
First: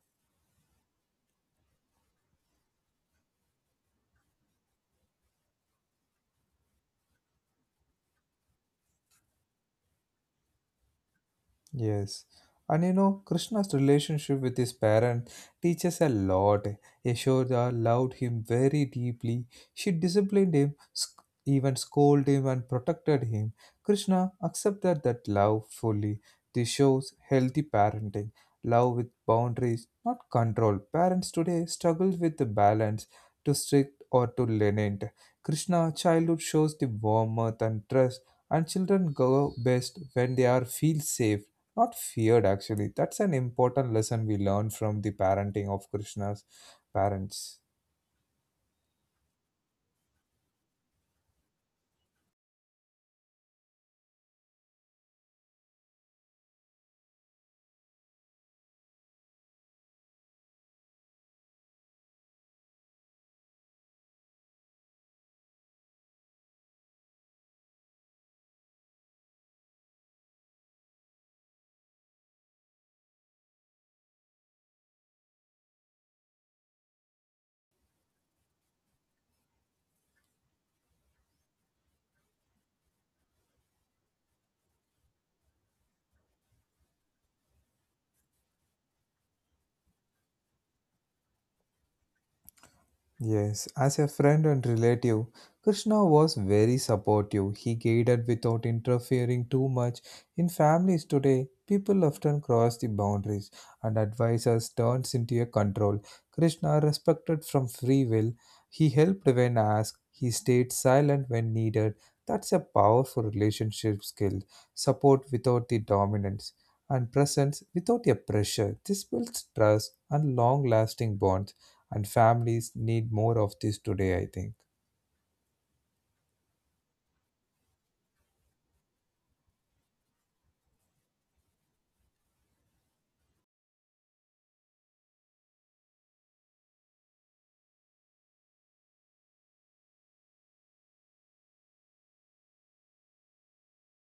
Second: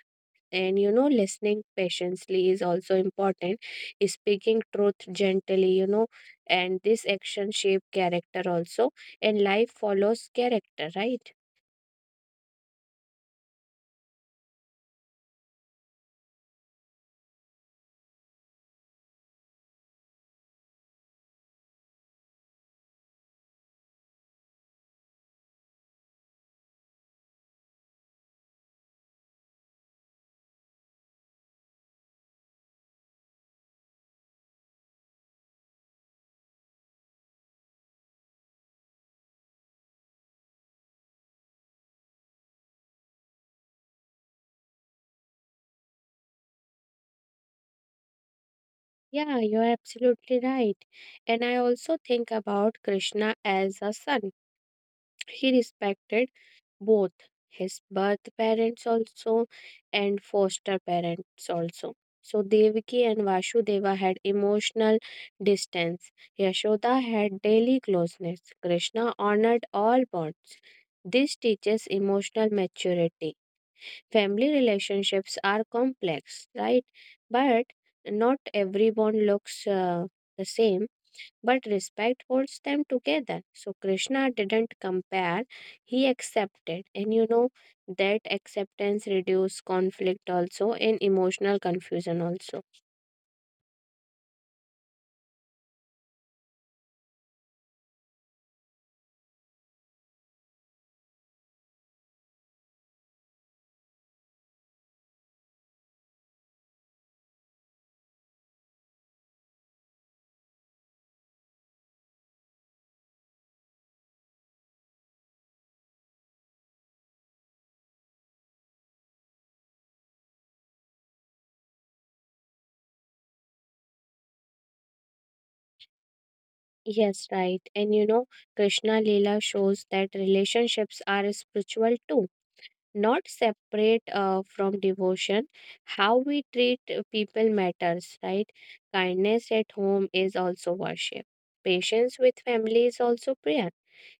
Speaker 2: and you know, listening patiently is also important, speaking truth gently, you know, and this action shape character also, and life follows character, right?
Speaker 1: Yes. And you know, Krishna's relationship with his parent teaches a lot. Yashoda loved him very deeply. She disciplined him, sc- even scolded him, and protected him. Krishna accepted that love fully. This shows healthy parenting. Love with boundaries, not control. Parents today struggle with the balance, too strict or too lenient. Krishna childhood shows the warmth and trust, and children grow best when they are feel safe. Not feared, actually. That's an important lesson we learn from the parenting of Krishna's parents.
Speaker 2: Yeah, you're absolutely right. And I also think about Krishna as a son. He respected both his birth parents also and foster parents also. So Devaki and Vasudeva had emotional distance. Yashoda had daily closeness. Krishna honored all bonds. This teaches emotional maturity. Family relationships are complex, right? But not every bond looks uh, the same, but respect holds them together. So Krishna didn't compare, he accepted. And you know, that acceptance reduced conflict also and emotional confusion also.
Speaker 1: Yes, as a friend and relative, Krishna was very supportive. He guided without interfering too much. In families today, people often cross the boundaries and advisors turns into a control. Krishna respected from free will. He helped when asked. He stayed silent when needed. That's a powerful relationship skill. Support without the dominance and presence without a pressure. This builds trust and long-lasting bonds, and families need more of this today I think.
Speaker 2: Yes, right. And you know, Krishna Leela shows that relationships are spiritual too, not separate uh, from devotion. How we treat uh, people matters, right? Kindness at home is also worship. Patience with family is also prayer.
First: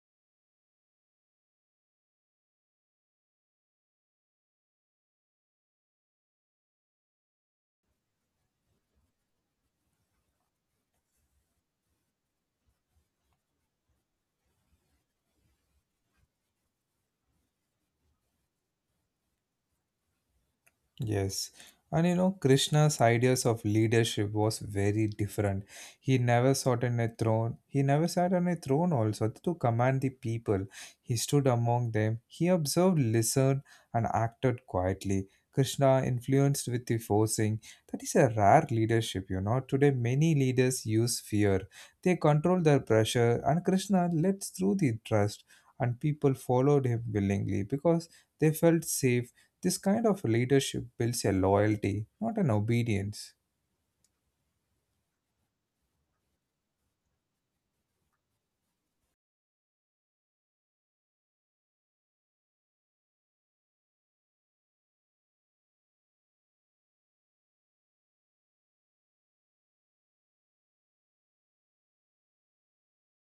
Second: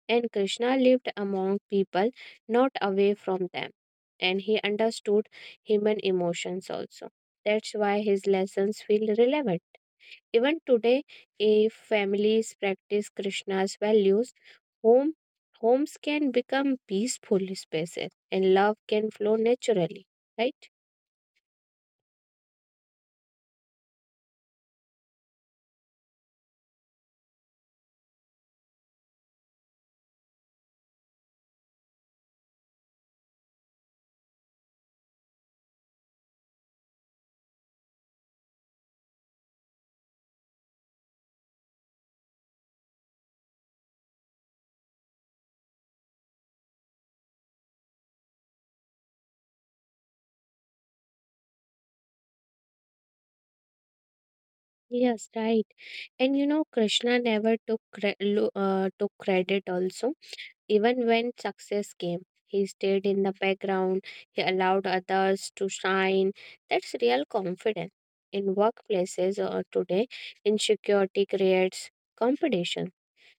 Speaker 2: And Krishna lived among people, not away from them. And he understood human emotions also. That's why his lessons feel relevant. Even today, if families practice Krishna's values, home, homes can become peaceful spaces and love can flow naturally. Right?
Speaker 1: Yes. And you know, Krishna's ideas of leadership was very different. He never sat on a throne. He never sat on a throne also to command the people. He stood among them. He observed, listened, and acted quietly. Krishna influenced with the forcing. That is a rare leadership, you know. Today, many leaders use fear. They control their pressure, and Krishna led through the trust, and people followed him willingly because they felt safe. This kind of leadership builds a loyalty, not an obedience.
Speaker 2: Yes, right. And you know, Krishna never took, cre- lo- uh, took credit also. Even when success came, he stayed in the background. He allowed others to shine. That's real confidence. In workplaces or today, insecurity creates competition.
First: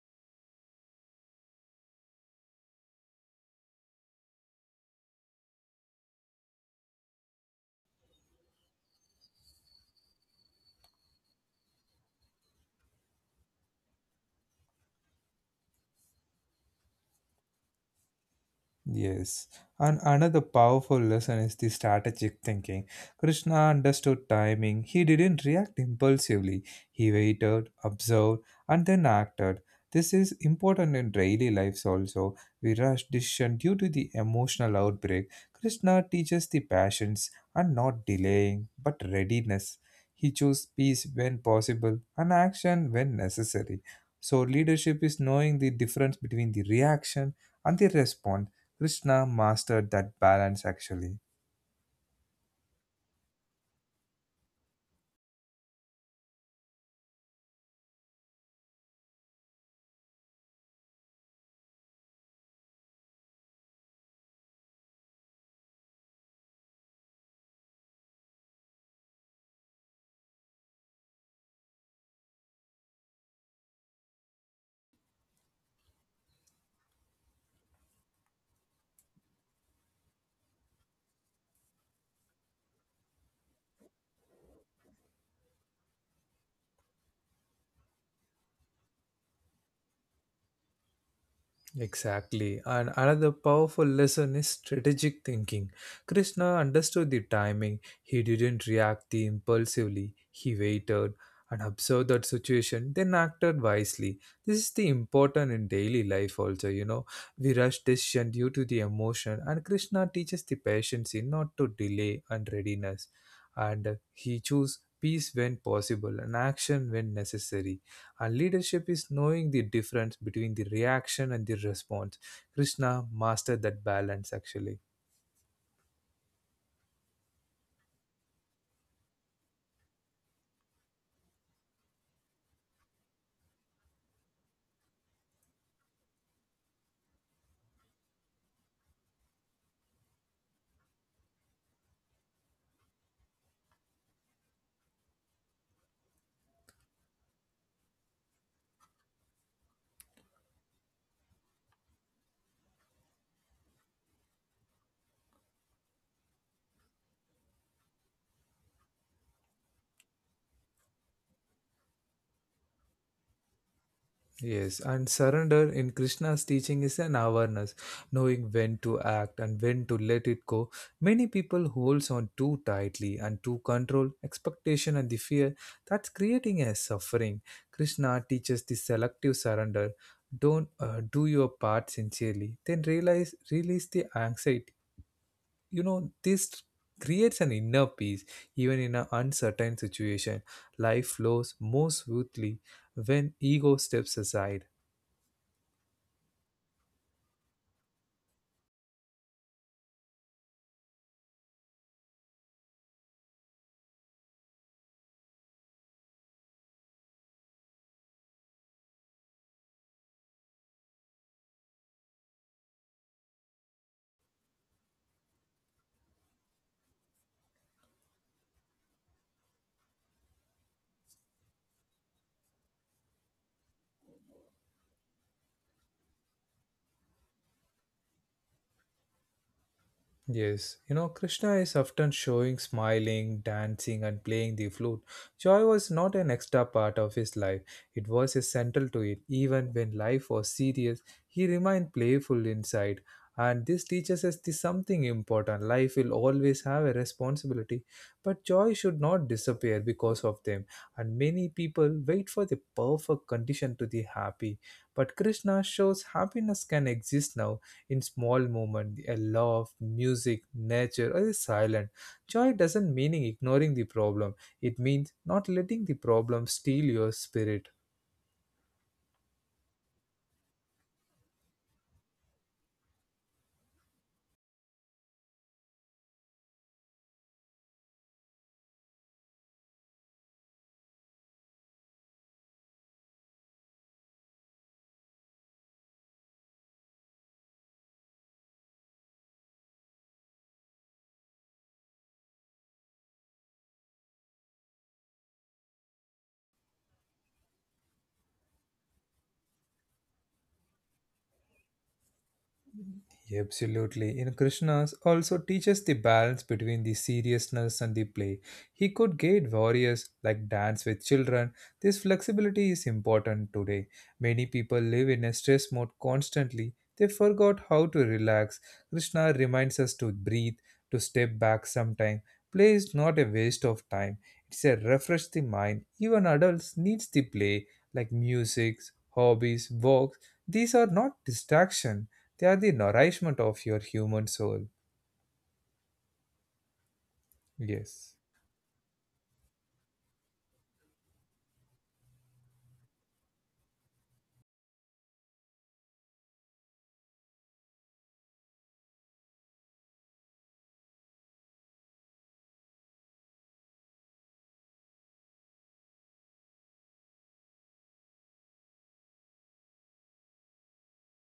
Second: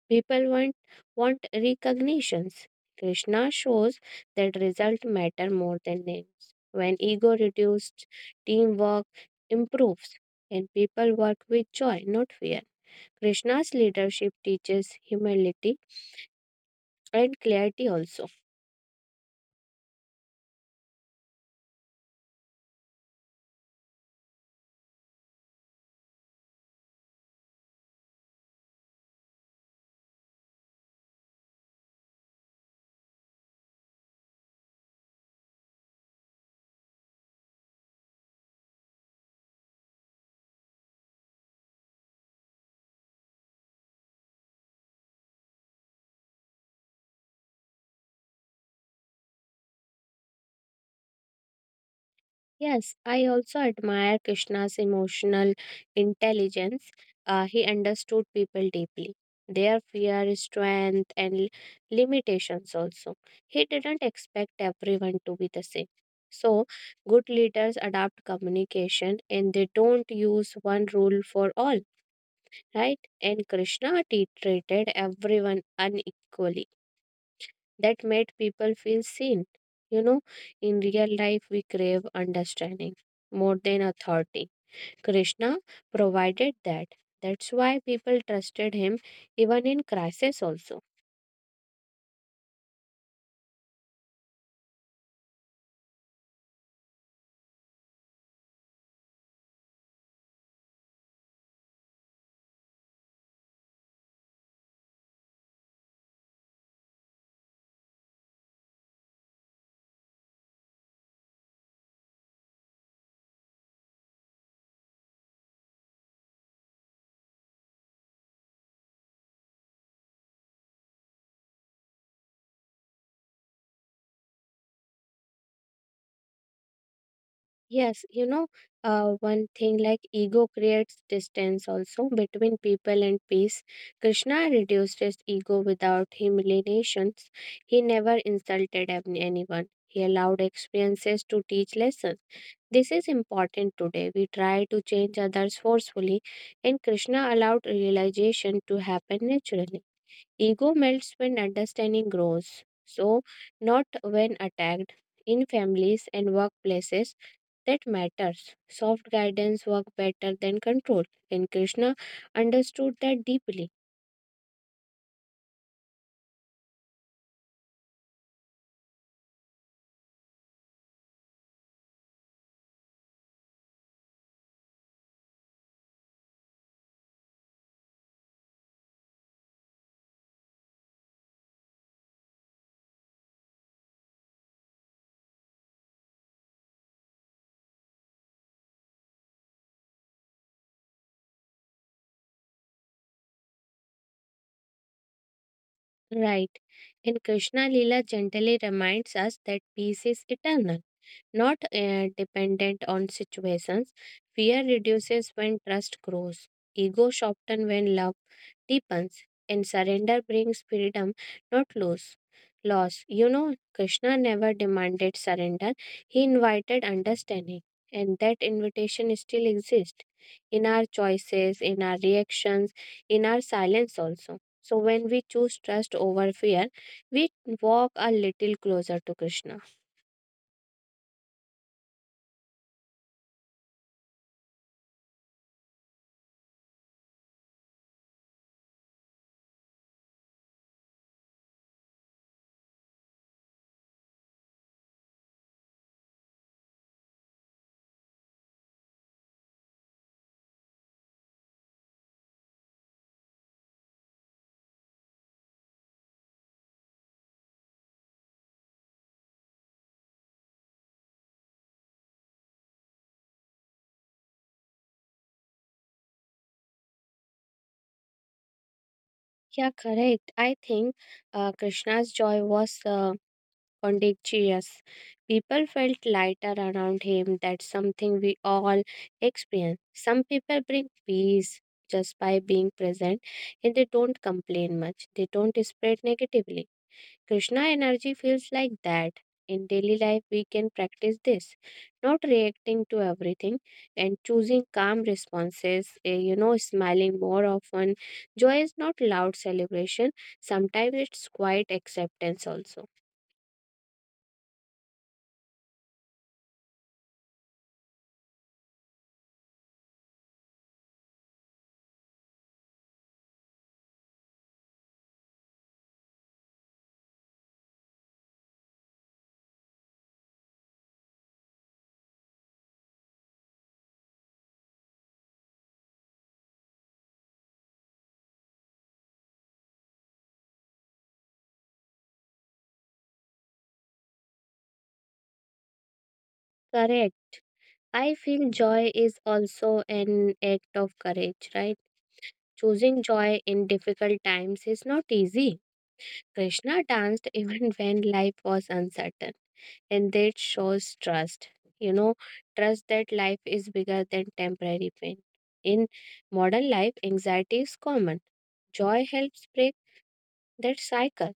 Speaker 2: People want, want recognitions. Krishna shows that results matter more than names. When ego reduced, teamwork improves and people work with joy, not fear. Krishna's leadership teaches humility and clarity also.
Speaker 1: Yes. And another powerful lesson is the strategic thinking. Krishna understood timing. He didn't react impulsively. He waited, observed, and then acted. This is important in daily lives also. We rush decision due to the emotional outbreak. Krishna teaches the patience and not delaying, but readiness. He chose peace when possible and action when necessary. So leadership is knowing the difference between the reaction and the response. Krishna mastered that balance actually.
Speaker 2: Yes, I also admire Krishna's emotional intelligence. Uh, he understood people deeply, their fear, strength, and li- limitations also. He didn't expect everyone to be the same. So, good leaders adapt communication and they don't use one rule for all, right? And Krishna t- treated everyone unequally, that made people feel seen. You know, in real life, we crave understanding more than authority. Krishna provided that. That's why people trusted him even in crisis, also.
Speaker 1: Exactly. And another powerful lesson is strategic thinking. Krishna understood the timing. He didn't react the impulsively. He waited and observed that situation, then acted wisely. This is the important in daily life also, you know. We rush decision due to the emotion, and Krishna teaches the patience in not to delay and readiness. And he chose peace when possible and action when necessary. And leadership is knowing the difference between the reaction and the response. Krishna mastered that balance actually.
Speaker 2: Yes, you know, uh, one thing like ego creates distance also between people and peace. Krishna reduced his ego without humiliations. He never insulted any- anyone. He allowed experiences to teach lessons. This is important today. We try to change others forcefully, and Krishna allowed realization to happen naturally. Ego melts when understanding grows, so not when attacked. In families and workplaces, that matters. Soft guidance works better than control, and Krishna understood that deeply.
Speaker 1: Yes, and surrender in Krishna's teaching is an awareness, knowing when to act and when to let it go. Many people holds on too tightly and to control, expectation and the fear, that's creating a suffering. Krishna teaches the selective surrender. Don't uh, do your part sincerely, then realize release the anxiety. You know this creates an inner peace even in an uncertain situation. Life flows more smoothly when ego steps aside.
Speaker 2: Right. And Krishna Lila gently reminds us that peace is eternal, not uh, dependent on situations. Fear reduces when trust grows, ego sharpens when love deepens, and surrender brings freedom, not lose Loss. You know, Krishna never demanded surrender, he invited understanding, and that invitation still exists in our choices, in our reactions, in our silence also. So, when we choose trust over fear, we walk a little closer to Krishna.
Speaker 1: Yes, you know, Krishna is often showing, smiling, dancing, and playing the flute. Joy was not an extra part of his life, it was essential to it. Even when life was serious, he remained playful inside. And this teaches us the something important. Life will always have a responsibility, but joy should not disappear because of them. And many people wait for the perfect condition to be happy. But Krishna shows happiness can exist now in small moments, a laugh, music, nature, or a silence. Joy doesn't mean ignoring the problem. It means not letting the problem steal your spirit.
Speaker 2: Yeah, correct. I think uh, Krishna's joy was uh, contagious. People felt lighter around him. That's something we all experience. Some people bring peace just by being present and they don't complain much, they don't spread negatively. Krishna energy feels like that. In daily life, we can practice this, not reacting to everything and choosing calm responses, eh, you know, smiling more often. Joy is not loud celebration, sometimes it's quiet acceptance also.
Speaker 1: Yeah, absolutely. In Krishna's also teaches the balance between the seriousness and the play. He could guide warriors like dance with children. This flexibility is important today. Many people live in a stress mode constantly. They forgot how to relax. Krishna reminds us to breathe, to step back sometime. Play is not a waste of time. It's a refresh the mind. Even adults needs the play like music, hobbies, walks. These are not distraction. They are the nourishment of your human soul.
Speaker 2: Correct. I
Speaker 1: Yes.
Speaker 2: feel joy is also an act of courage, right? Choosing joy in difficult times is not easy. Krishna danced even when life was uncertain, and that shows trust, you know, trust that life is bigger than temporary pain. In modern life, anxiety is common, joy helps break that cycle,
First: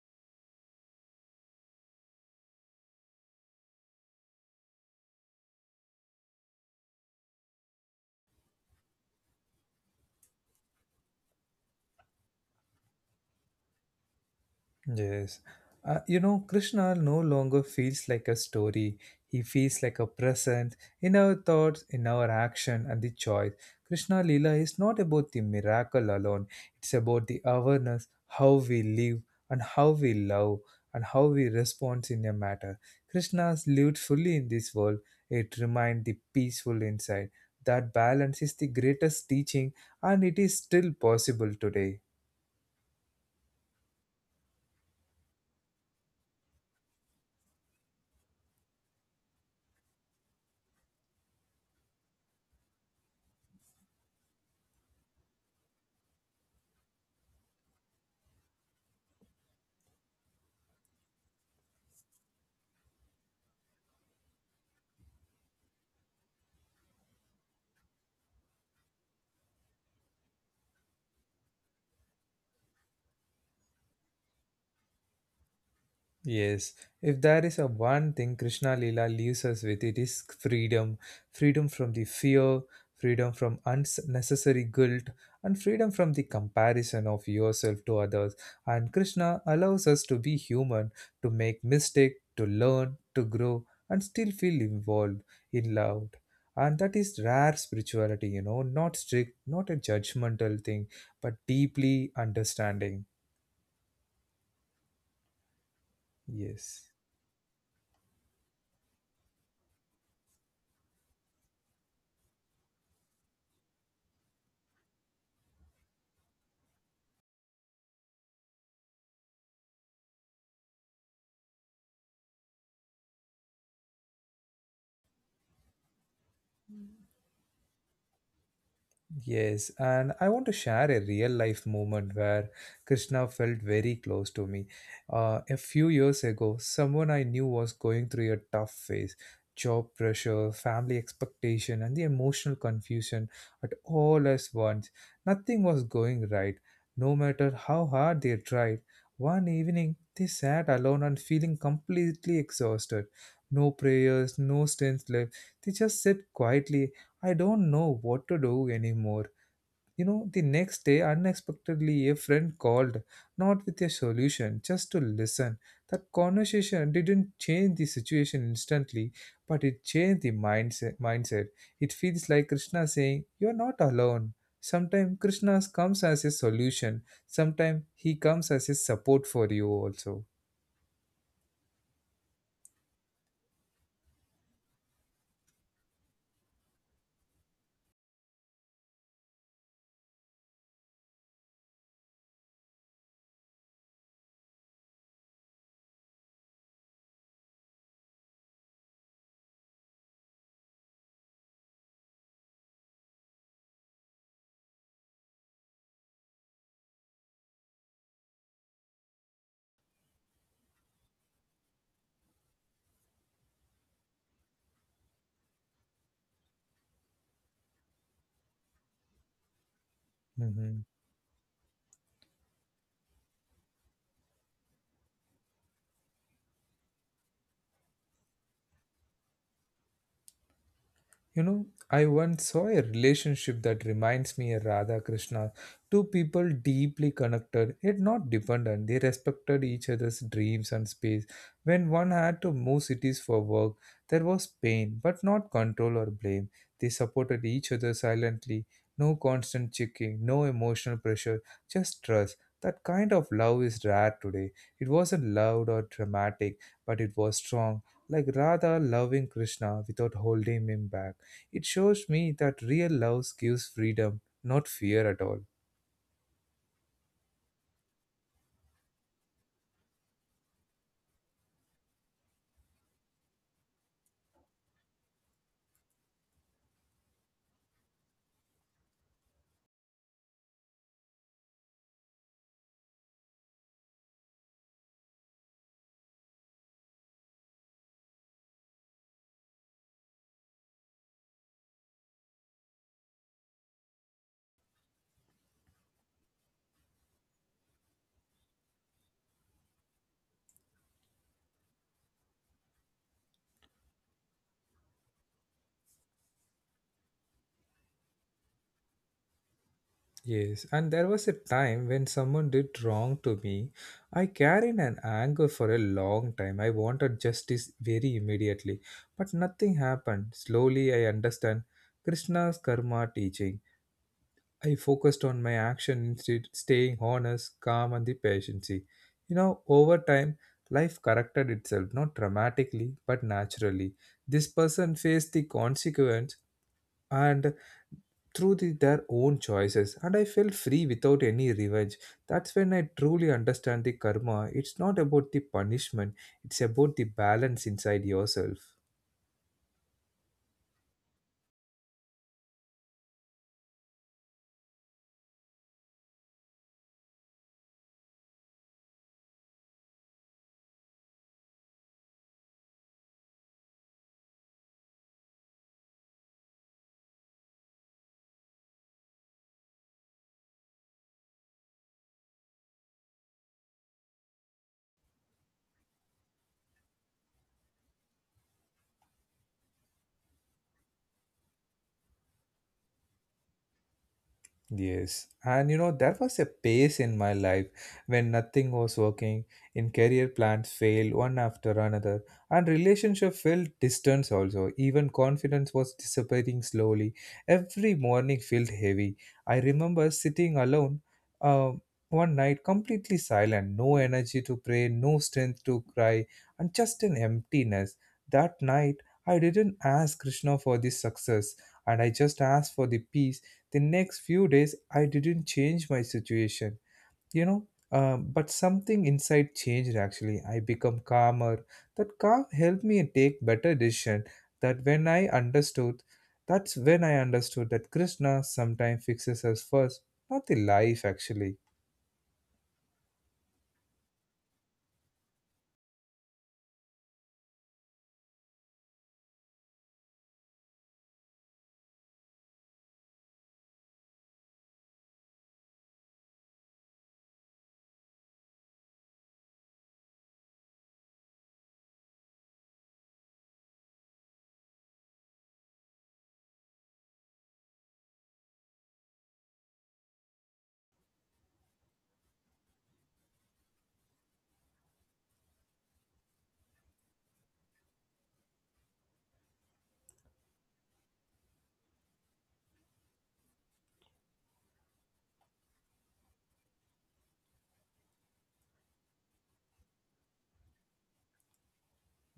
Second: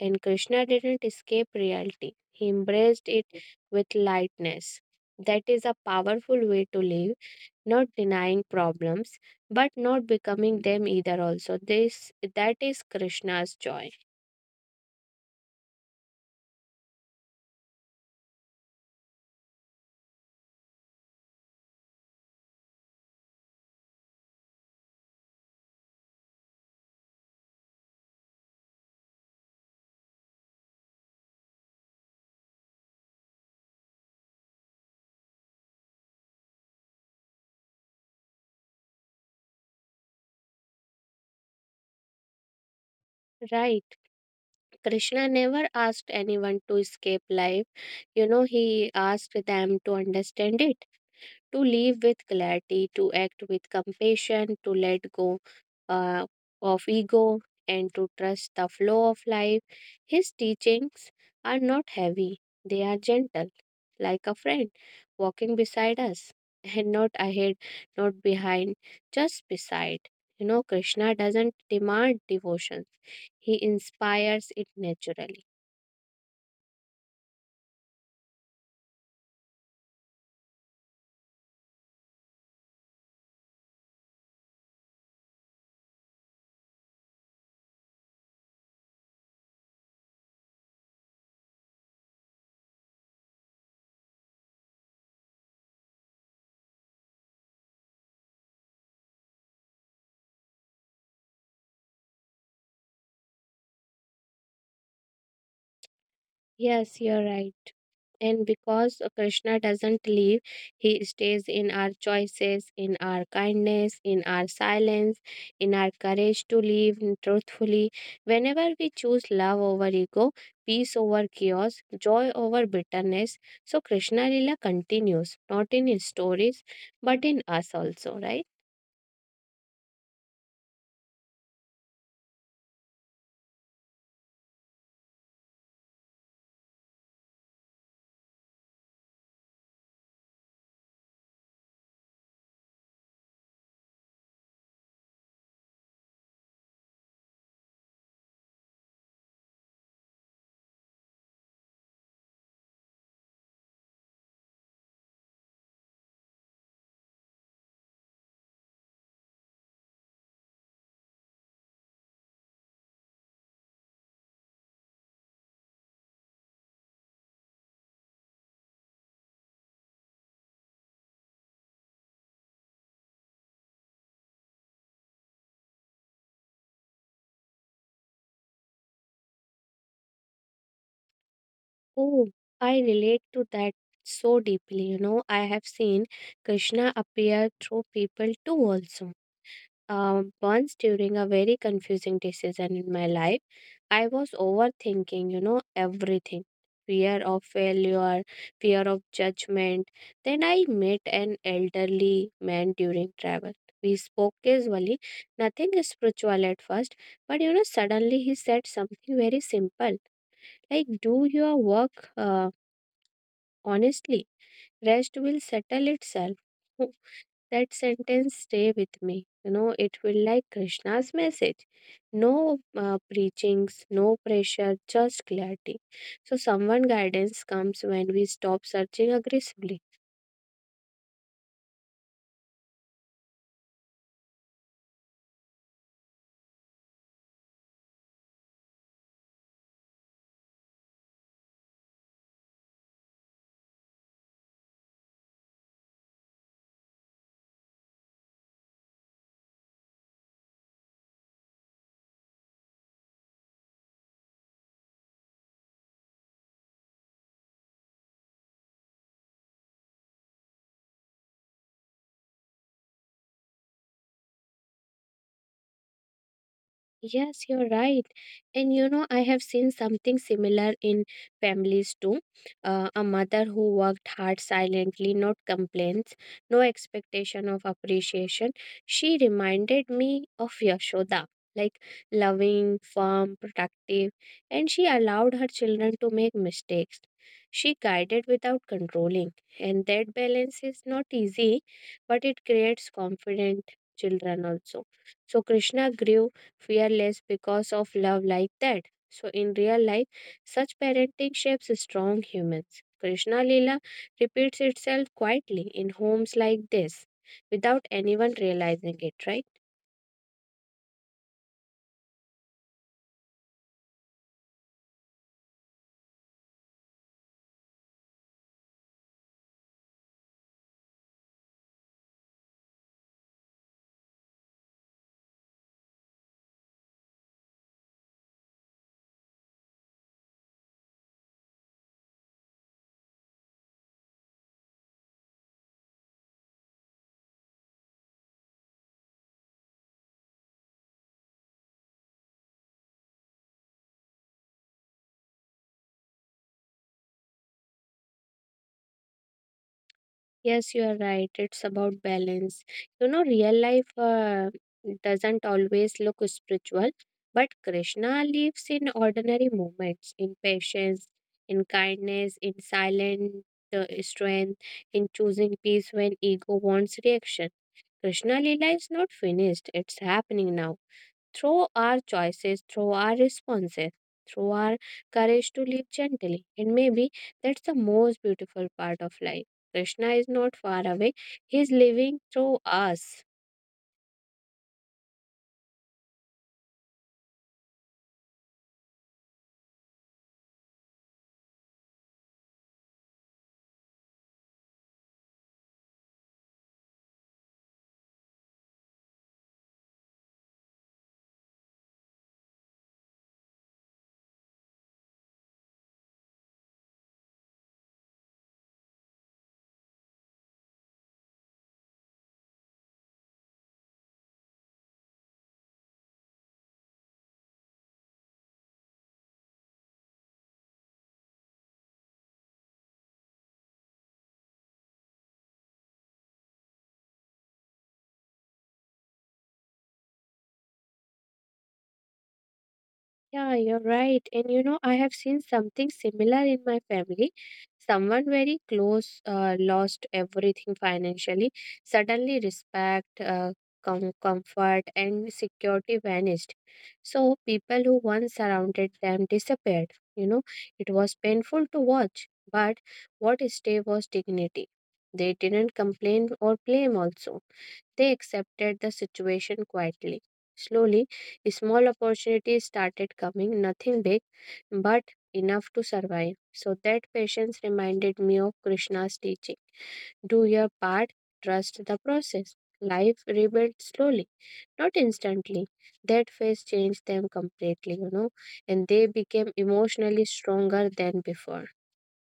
Speaker 2: and Krishna didn't escape reality, he embraced it with lightness. That is a powerful way to live, not denying problems but not becoming them either, also. This, that is Krishna's joy.
Speaker 1: Yes. Uh, you know, Krishna no longer feels like a story. He feels like a presence in our thoughts, in our action, and the choice. Krishna Lila is not about the miracle alone, it's about the awareness, how we live, and how we love, and how we respond in a matter. Krishna's lived fully in this world. It reminds the peaceful inside. That balance is the greatest teaching, and it is still possible today.
Speaker 2: Right. Krishna never asked anyone to escape life. You know, he asked them to understand it, to live with clarity, to act with compassion, to let go uh, of ego, and to trust the flow of life. His teachings are not heavy, they are gentle, like a friend walking beside us, and not ahead, not behind, just beside. You know, Krishna doesn't demand devotion, he inspires it naturally.
Speaker 1: Yes, if there is a one thing Krishna Lila leaves us with, it is freedom. Freedom from the fear, freedom from unnecessary guilt, and freedom from the comparison of yourself to others. And Krishna allows us to be human, to make mistake, to learn, to grow, and still feel involved in love. And that is rare spirituality, you know, not strict, not a judgmental thing, but deeply understanding. Yes.
Speaker 2: Yes, you're right. And because Krishna doesn't leave, he stays in our choices, in our kindness, in our silence, in our courage to live truthfully. Whenever we choose love over ego, peace over chaos, joy over bitterness, so Krishna Lila continues, not in his stories, but in us also, right?
Speaker 1: Yes, and I want to share a real life moment where Krishna felt very close to me. Uh, a few years ago, someone I knew was going through a tough phase job pressure, family expectation, and the emotional confusion at all at once. Nothing was going right, no matter how hard they tried. One evening, they sat alone and feeling completely exhausted. No prayers, no strength left. They just sat quietly I don't know what to do anymore. You know, the next day, unexpectedly, a friend called, not with a solution, just to listen. That conversation didn't change the situation instantly, but it changed the mindset. mindset. It feels like Krishna saying, You're not alone. Sometimes Krishna comes as a solution, sometimes he comes as a support for you also.
Speaker 2: Oh, I relate to that so deeply. You know, I have seen Krishna appear through people too, also. Um, once during a very confusing decision in my life, I was overthinking, you know, everything, fear of failure, fear of judgment. Then I met an elderly man during travel. We spoke casually, nothing spiritual at first, but you know, suddenly he said something very simple like, "Do your work uh, honestly, rest will settle itself." That sentence stay with me. You know, it felt like
Speaker 1: Mhm.
Speaker 2: Krishna's message. No uh, preachings, no pressure, just clarity. So someone guidance comes when we stop searching aggressively.
Speaker 1: You know, I once saw a relationship that reminds me of Radha Krishna. Two people deeply connected, yet not dependent. They respected each other's dreams and space. When one had to move cities for work, there was pain, but not control or blame. They supported each other silently. No constant checking, no emotional pressure, just trust. That kind of love is rare today. It wasn't loud or dramatic, but it was strong, like Radha loving Krishna without holding him back. It shows me that real love gives freedom, not fear at all.
Speaker 2: Yes, you're right. And you know, I have seen something similar in families too. Uh, a mother who worked hard silently, not complaints, no expectation of appreciation. She reminded me of Yashoda, like loving, firm, protective, and she allowed her children to make mistakes. She guided without controlling, and that balance is not easy, but it creates confident children also. So Krishna grew fearless because of love like that. So, in real life, such parenting shapes strong humans. Krishna Lila repeats itself quietly in homes like this without anyone realizing it, right?
Speaker 1: Yes, and there was a time when someone did wrong to me. I carried an anger for a long time. I wanted justice very immediately, but nothing happened. Slowly, I understand Krishna's karma teaching. I focused on my action instead, staying honest, calm, and the patience. You know, over time, life corrected itself, not dramatically, but naturally. This person faced the consequence and through the, their own choices, and I felt free without any revenge. That's when I truly understand the karma. It's not about the punishment, it's about the balance inside yourself.
Speaker 2: Yes, you are right. It's about balance. You know, real life uh, doesn't always look spiritual, but Krishna lives in ordinary moments, in patience, in kindness, in silent uh, strength, in choosing peace when ego wants reaction. Krishna Leela is not finished, it's happening now. Through our choices, through our responses, through our courage to live gently. And maybe that's the most beautiful part of life. Krishna is not far away, he is living through us.
Speaker 1: Yes, and you know, there was a pace in my life when nothing was working, in career plans failed one after another, and relationship felt distance also. Even confidence was dissipating slowly. Every morning felt heavy. I remember sitting alone uh, one night, completely silent, no energy to pray, no strength to cry, and just an emptiness. That night, I didn't ask Krishna for this success, and I just asked for the peace the next few days, I didn't change my situation, you know, um, but something inside changed actually. I become calmer. That calm helped me take better decision. That when I understood, that's when I understood that Krishna sometimes fixes us first, not the life actually.
Speaker 2: Yeah, you're right. And you know, I have seen something similar in my family. Someone very close uh, lost everything financially. Suddenly, respect, uh, com- comfort, and security vanished. So, people who once surrounded them disappeared. You know, it was painful to watch, but what stayed was dignity. They didn't complain or blame, also. They accepted the situation quietly. Slowly, small opportunities started coming, nothing big, but enough to survive. So that patience reminded me of Krishna's teaching, do your part, trust the process. Life rebuilt slowly, not instantly. That phase changed them completely, you know, and they became emotionally stronger than before.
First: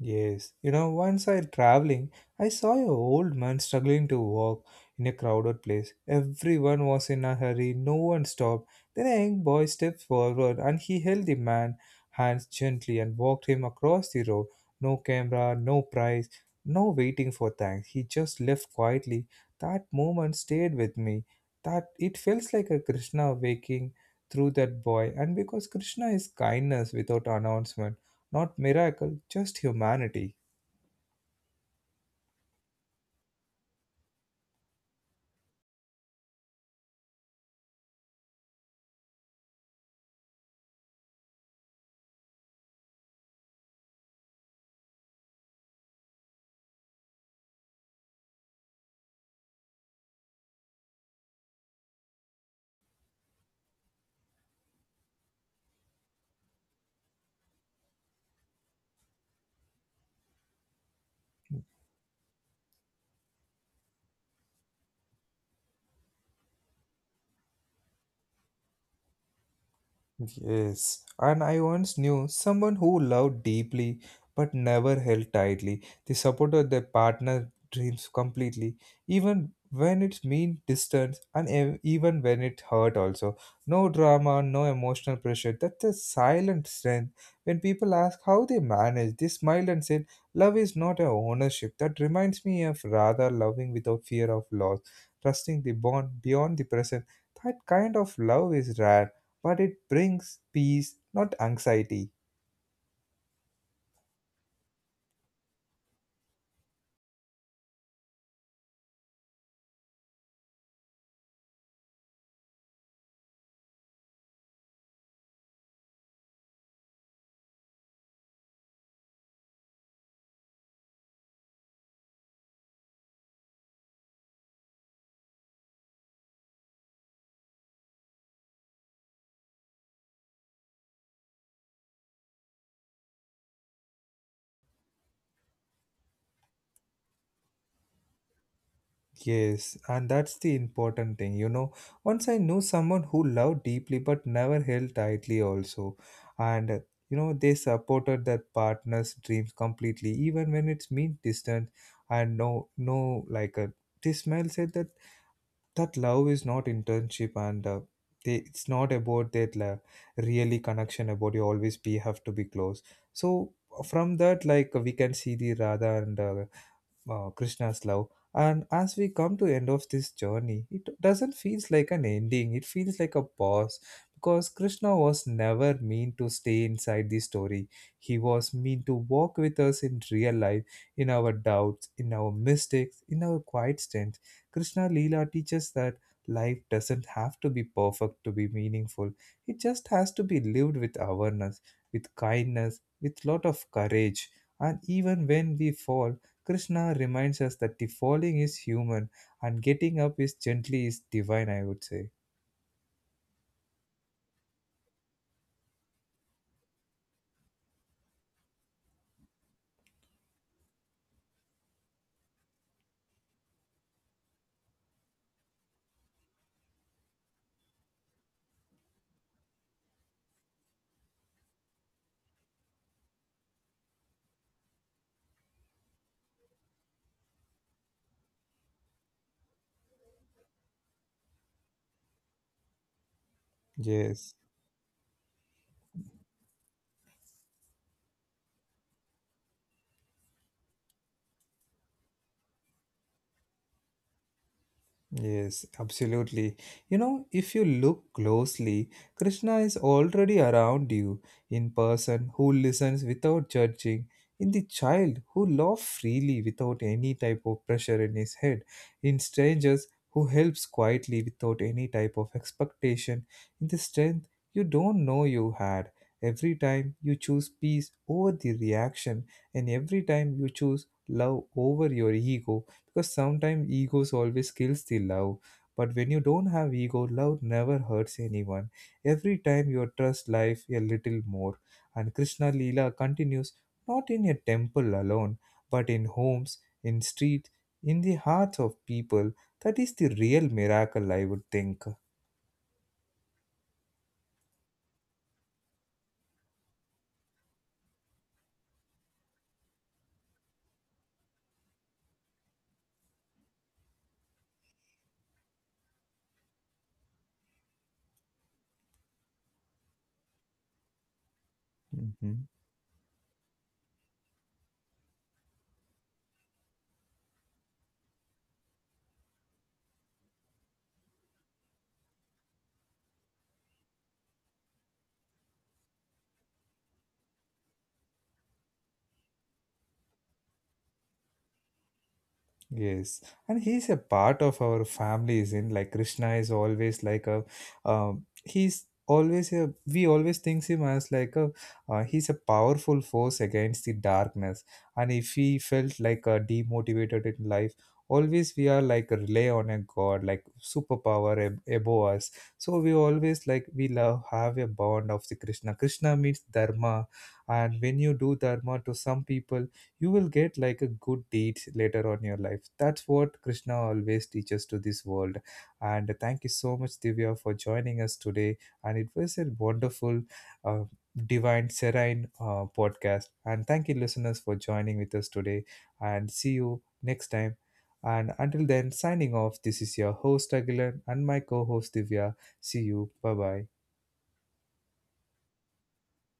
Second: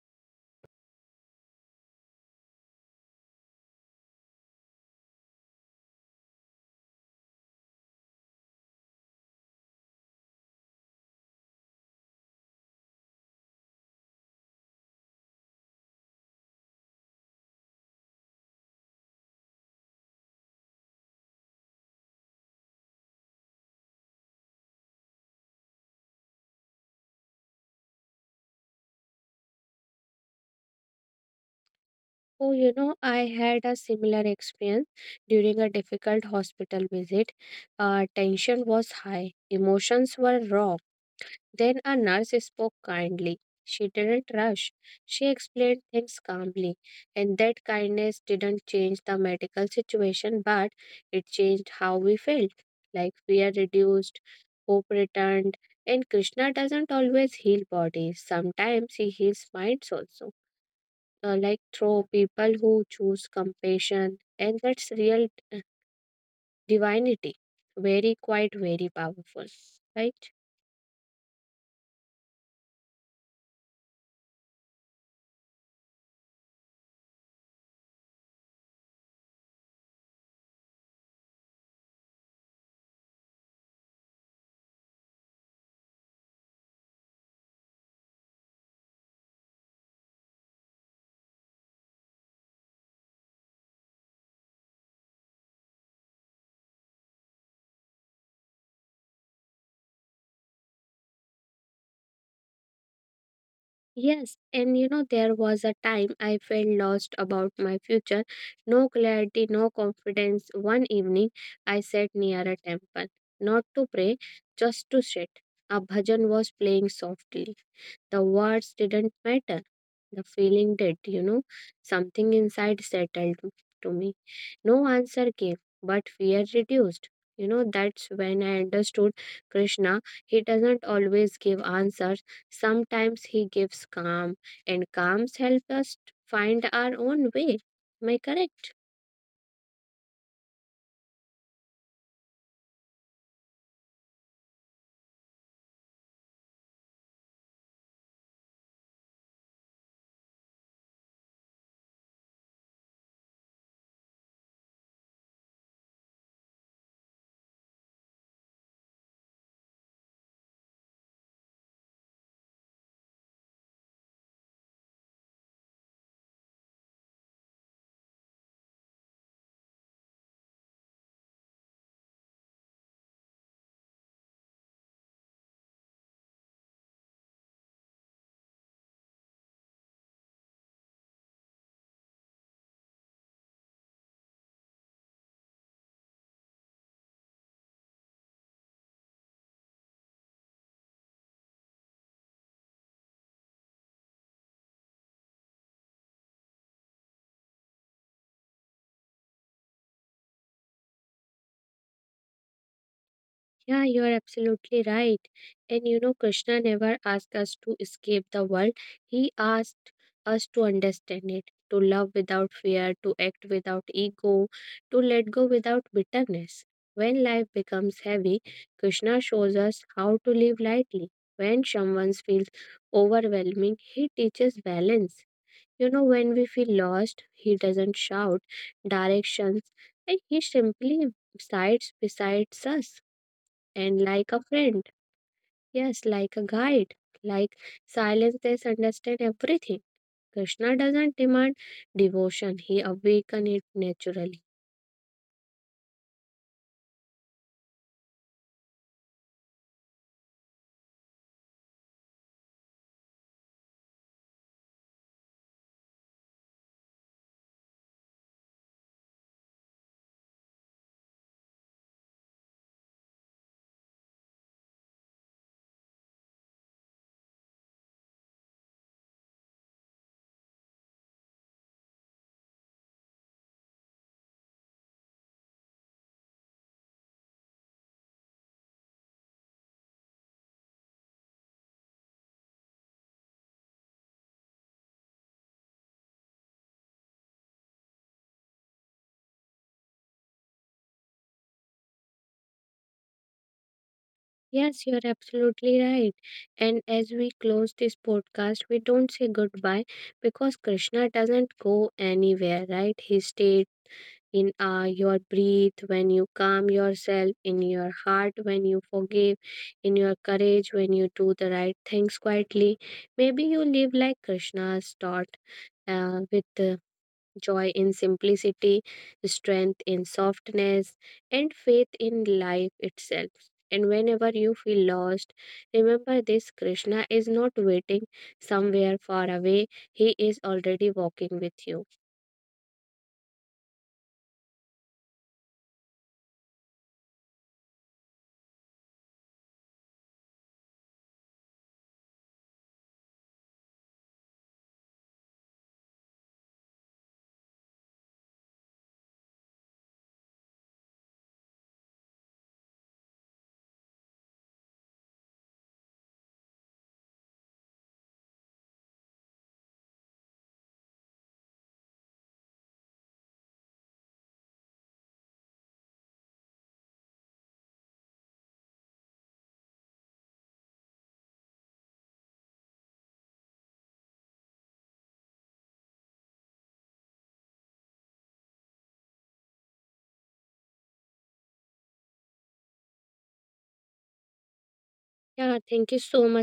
Speaker 1: Yes, you know, once I traveling, I saw a old man struggling to walk in a crowded place. Everyone was in a hurry, no one stopped. Then a young boy stepped forward and he held the man hands gently and walked him across the road. No camera, no prize, no waiting for thanks. He just left quietly. That moment stayed with me. That it feels like a Krishna waking through that boy, and because Krishna is kindness without announcement not miracle, just humanity.
Speaker 2: Oh, you know, I had a similar experience during a difficult hospital visit. Uh, tension was high, emotions were raw. Then a nurse spoke kindly. She didn't rush. She explained things calmly, and that kindness didn't change the medical situation, but it changed how we felt. Like fear reduced, hope returned, and Krishna doesn't always heal bodies. Sometimes he heals minds also, uh, like through people who choose compassion, and that's real divinity. Very quiet, very powerful, right?
Speaker 1: Yes, and I once knew someone who loved deeply but never held tightly. They supported their partner's dreams completely, even when it meant distance and ev- even when it hurt also. No drama, no emotional pressure. That's a silent strength. When people ask how they manage, they smiled and said, Love is not a ownership. That reminds me of rather loving without fear of loss, trusting the bond beyond the present. That kind of love is rare but it brings peace, not anxiety.
Speaker 2: Yes, and you know, there was a time I felt lost about my future. No clarity, no confidence. One evening, I sat near a temple, not to pray, just to sit. A bhajan was playing softly. The words didn't matter. The feeling did, you know. Something inside settled to me. No answer came, but fear reduced. You know, that's when I understood Krishna. He doesn't always give answers. Sometimes he gives calm, and calms help us to find our own way. Am I correct?
Speaker 1: Yes, and that's the important thing, you know. Once I knew someone who loved deeply but never held tightly, also, and uh, you know, they supported their partner's dreams completely, even when it's mean distant and no, no, like a this smile said that that love is not internship and uh, they, it's not about that la, really connection about you always be have to be close so from that like we can see the radha and uh, uh, Krishna's love. And as we come to end of this journey, it doesn't feels like an ending. It feels like a pause because Krishna was never meant to stay inside the story. He was meant to walk with us in real life, in our doubts, in our mistakes, in our quiet strength. Krishna leela teaches that life doesn't have to be perfect to be meaningful. It just has to be lived with awareness, with kindness, with lot of courage. And even when we fall, Krishna reminds us that the falling is human and getting up is gently is divine, I would say.
Speaker 2: Yeah, you're absolutely right. And you know, Krishna never asked us to escape the world, he asked us to understand it, to love without fear, to act without ego, to let go without bitterness. When life becomes heavy, Krishna shows us how to live lightly. When someone feels overwhelming, he teaches balance. You know, when we feel lost, he doesn't shout directions, and he simply sides beside us and like
Speaker 1: Yes.
Speaker 2: a friend. Yes, like a guide. Like silence, they understand everything. Krishna doesn't demand devotion, he awakens it naturally.
Speaker 1: Yes, absolutely. You know, if you look closely, Krishna is already around you in person who listens without judging, in the child who laughs freely without any type of pressure in his head, in strangers who helps quietly without any type of expectation, in the strength you don't know you had. Every time you choose peace over the reaction, and every time you choose love over your ego, because sometimes egos always kills the love but when you don't have ego love never hurts anyone, every time you trust life a little more, and Krishna leela continues, not in a temple alone, but in homes, in streets, in the hearts of people. That is the real miracle, I would think.
Speaker 2: Yes, you're absolutely right. And as we close this podcast, we don't say goodbye because Krishna doesn't go anywhere, right? He stays in uh, your breath, when you calm yourself, in your heart, when you forgive, in your courage, when you do the right things
Speaker 1: Mhm.
Speaker 2: quietly. Maybe you live like Krishna's taught, uh, with uh, joy in simplicity, strength in softness, and faith in life itself. And whenever you feel lost, remember this, Krishna is not waiting somewhere far away. He is already walking with you.
Speaker 1: Yes, and he's a part of our family, isn't like Krishna is always like a, um, he's always a. We always think him as like a, uh, he's a powerful force against the darkness. And if he felt like uh, demotivated in life, always we are like rely on a god, like superpower ab- above us. So we always like we love have a bond of the Krishna. Krishna means dharma, and when you do dharma to some people you will get like a good deed later on in your life. That's what Krishna always teaches to this world. And thank you so much Divya for joining us today, and it was a wonderful uh, divine serene uh, podcast, and thank you listeners for joining with us today, and see you next time, and until then signing off, this is your host Agilan and my co-host Divya. See you, bye bye.
Speaker 2: Yeah, thank you so much.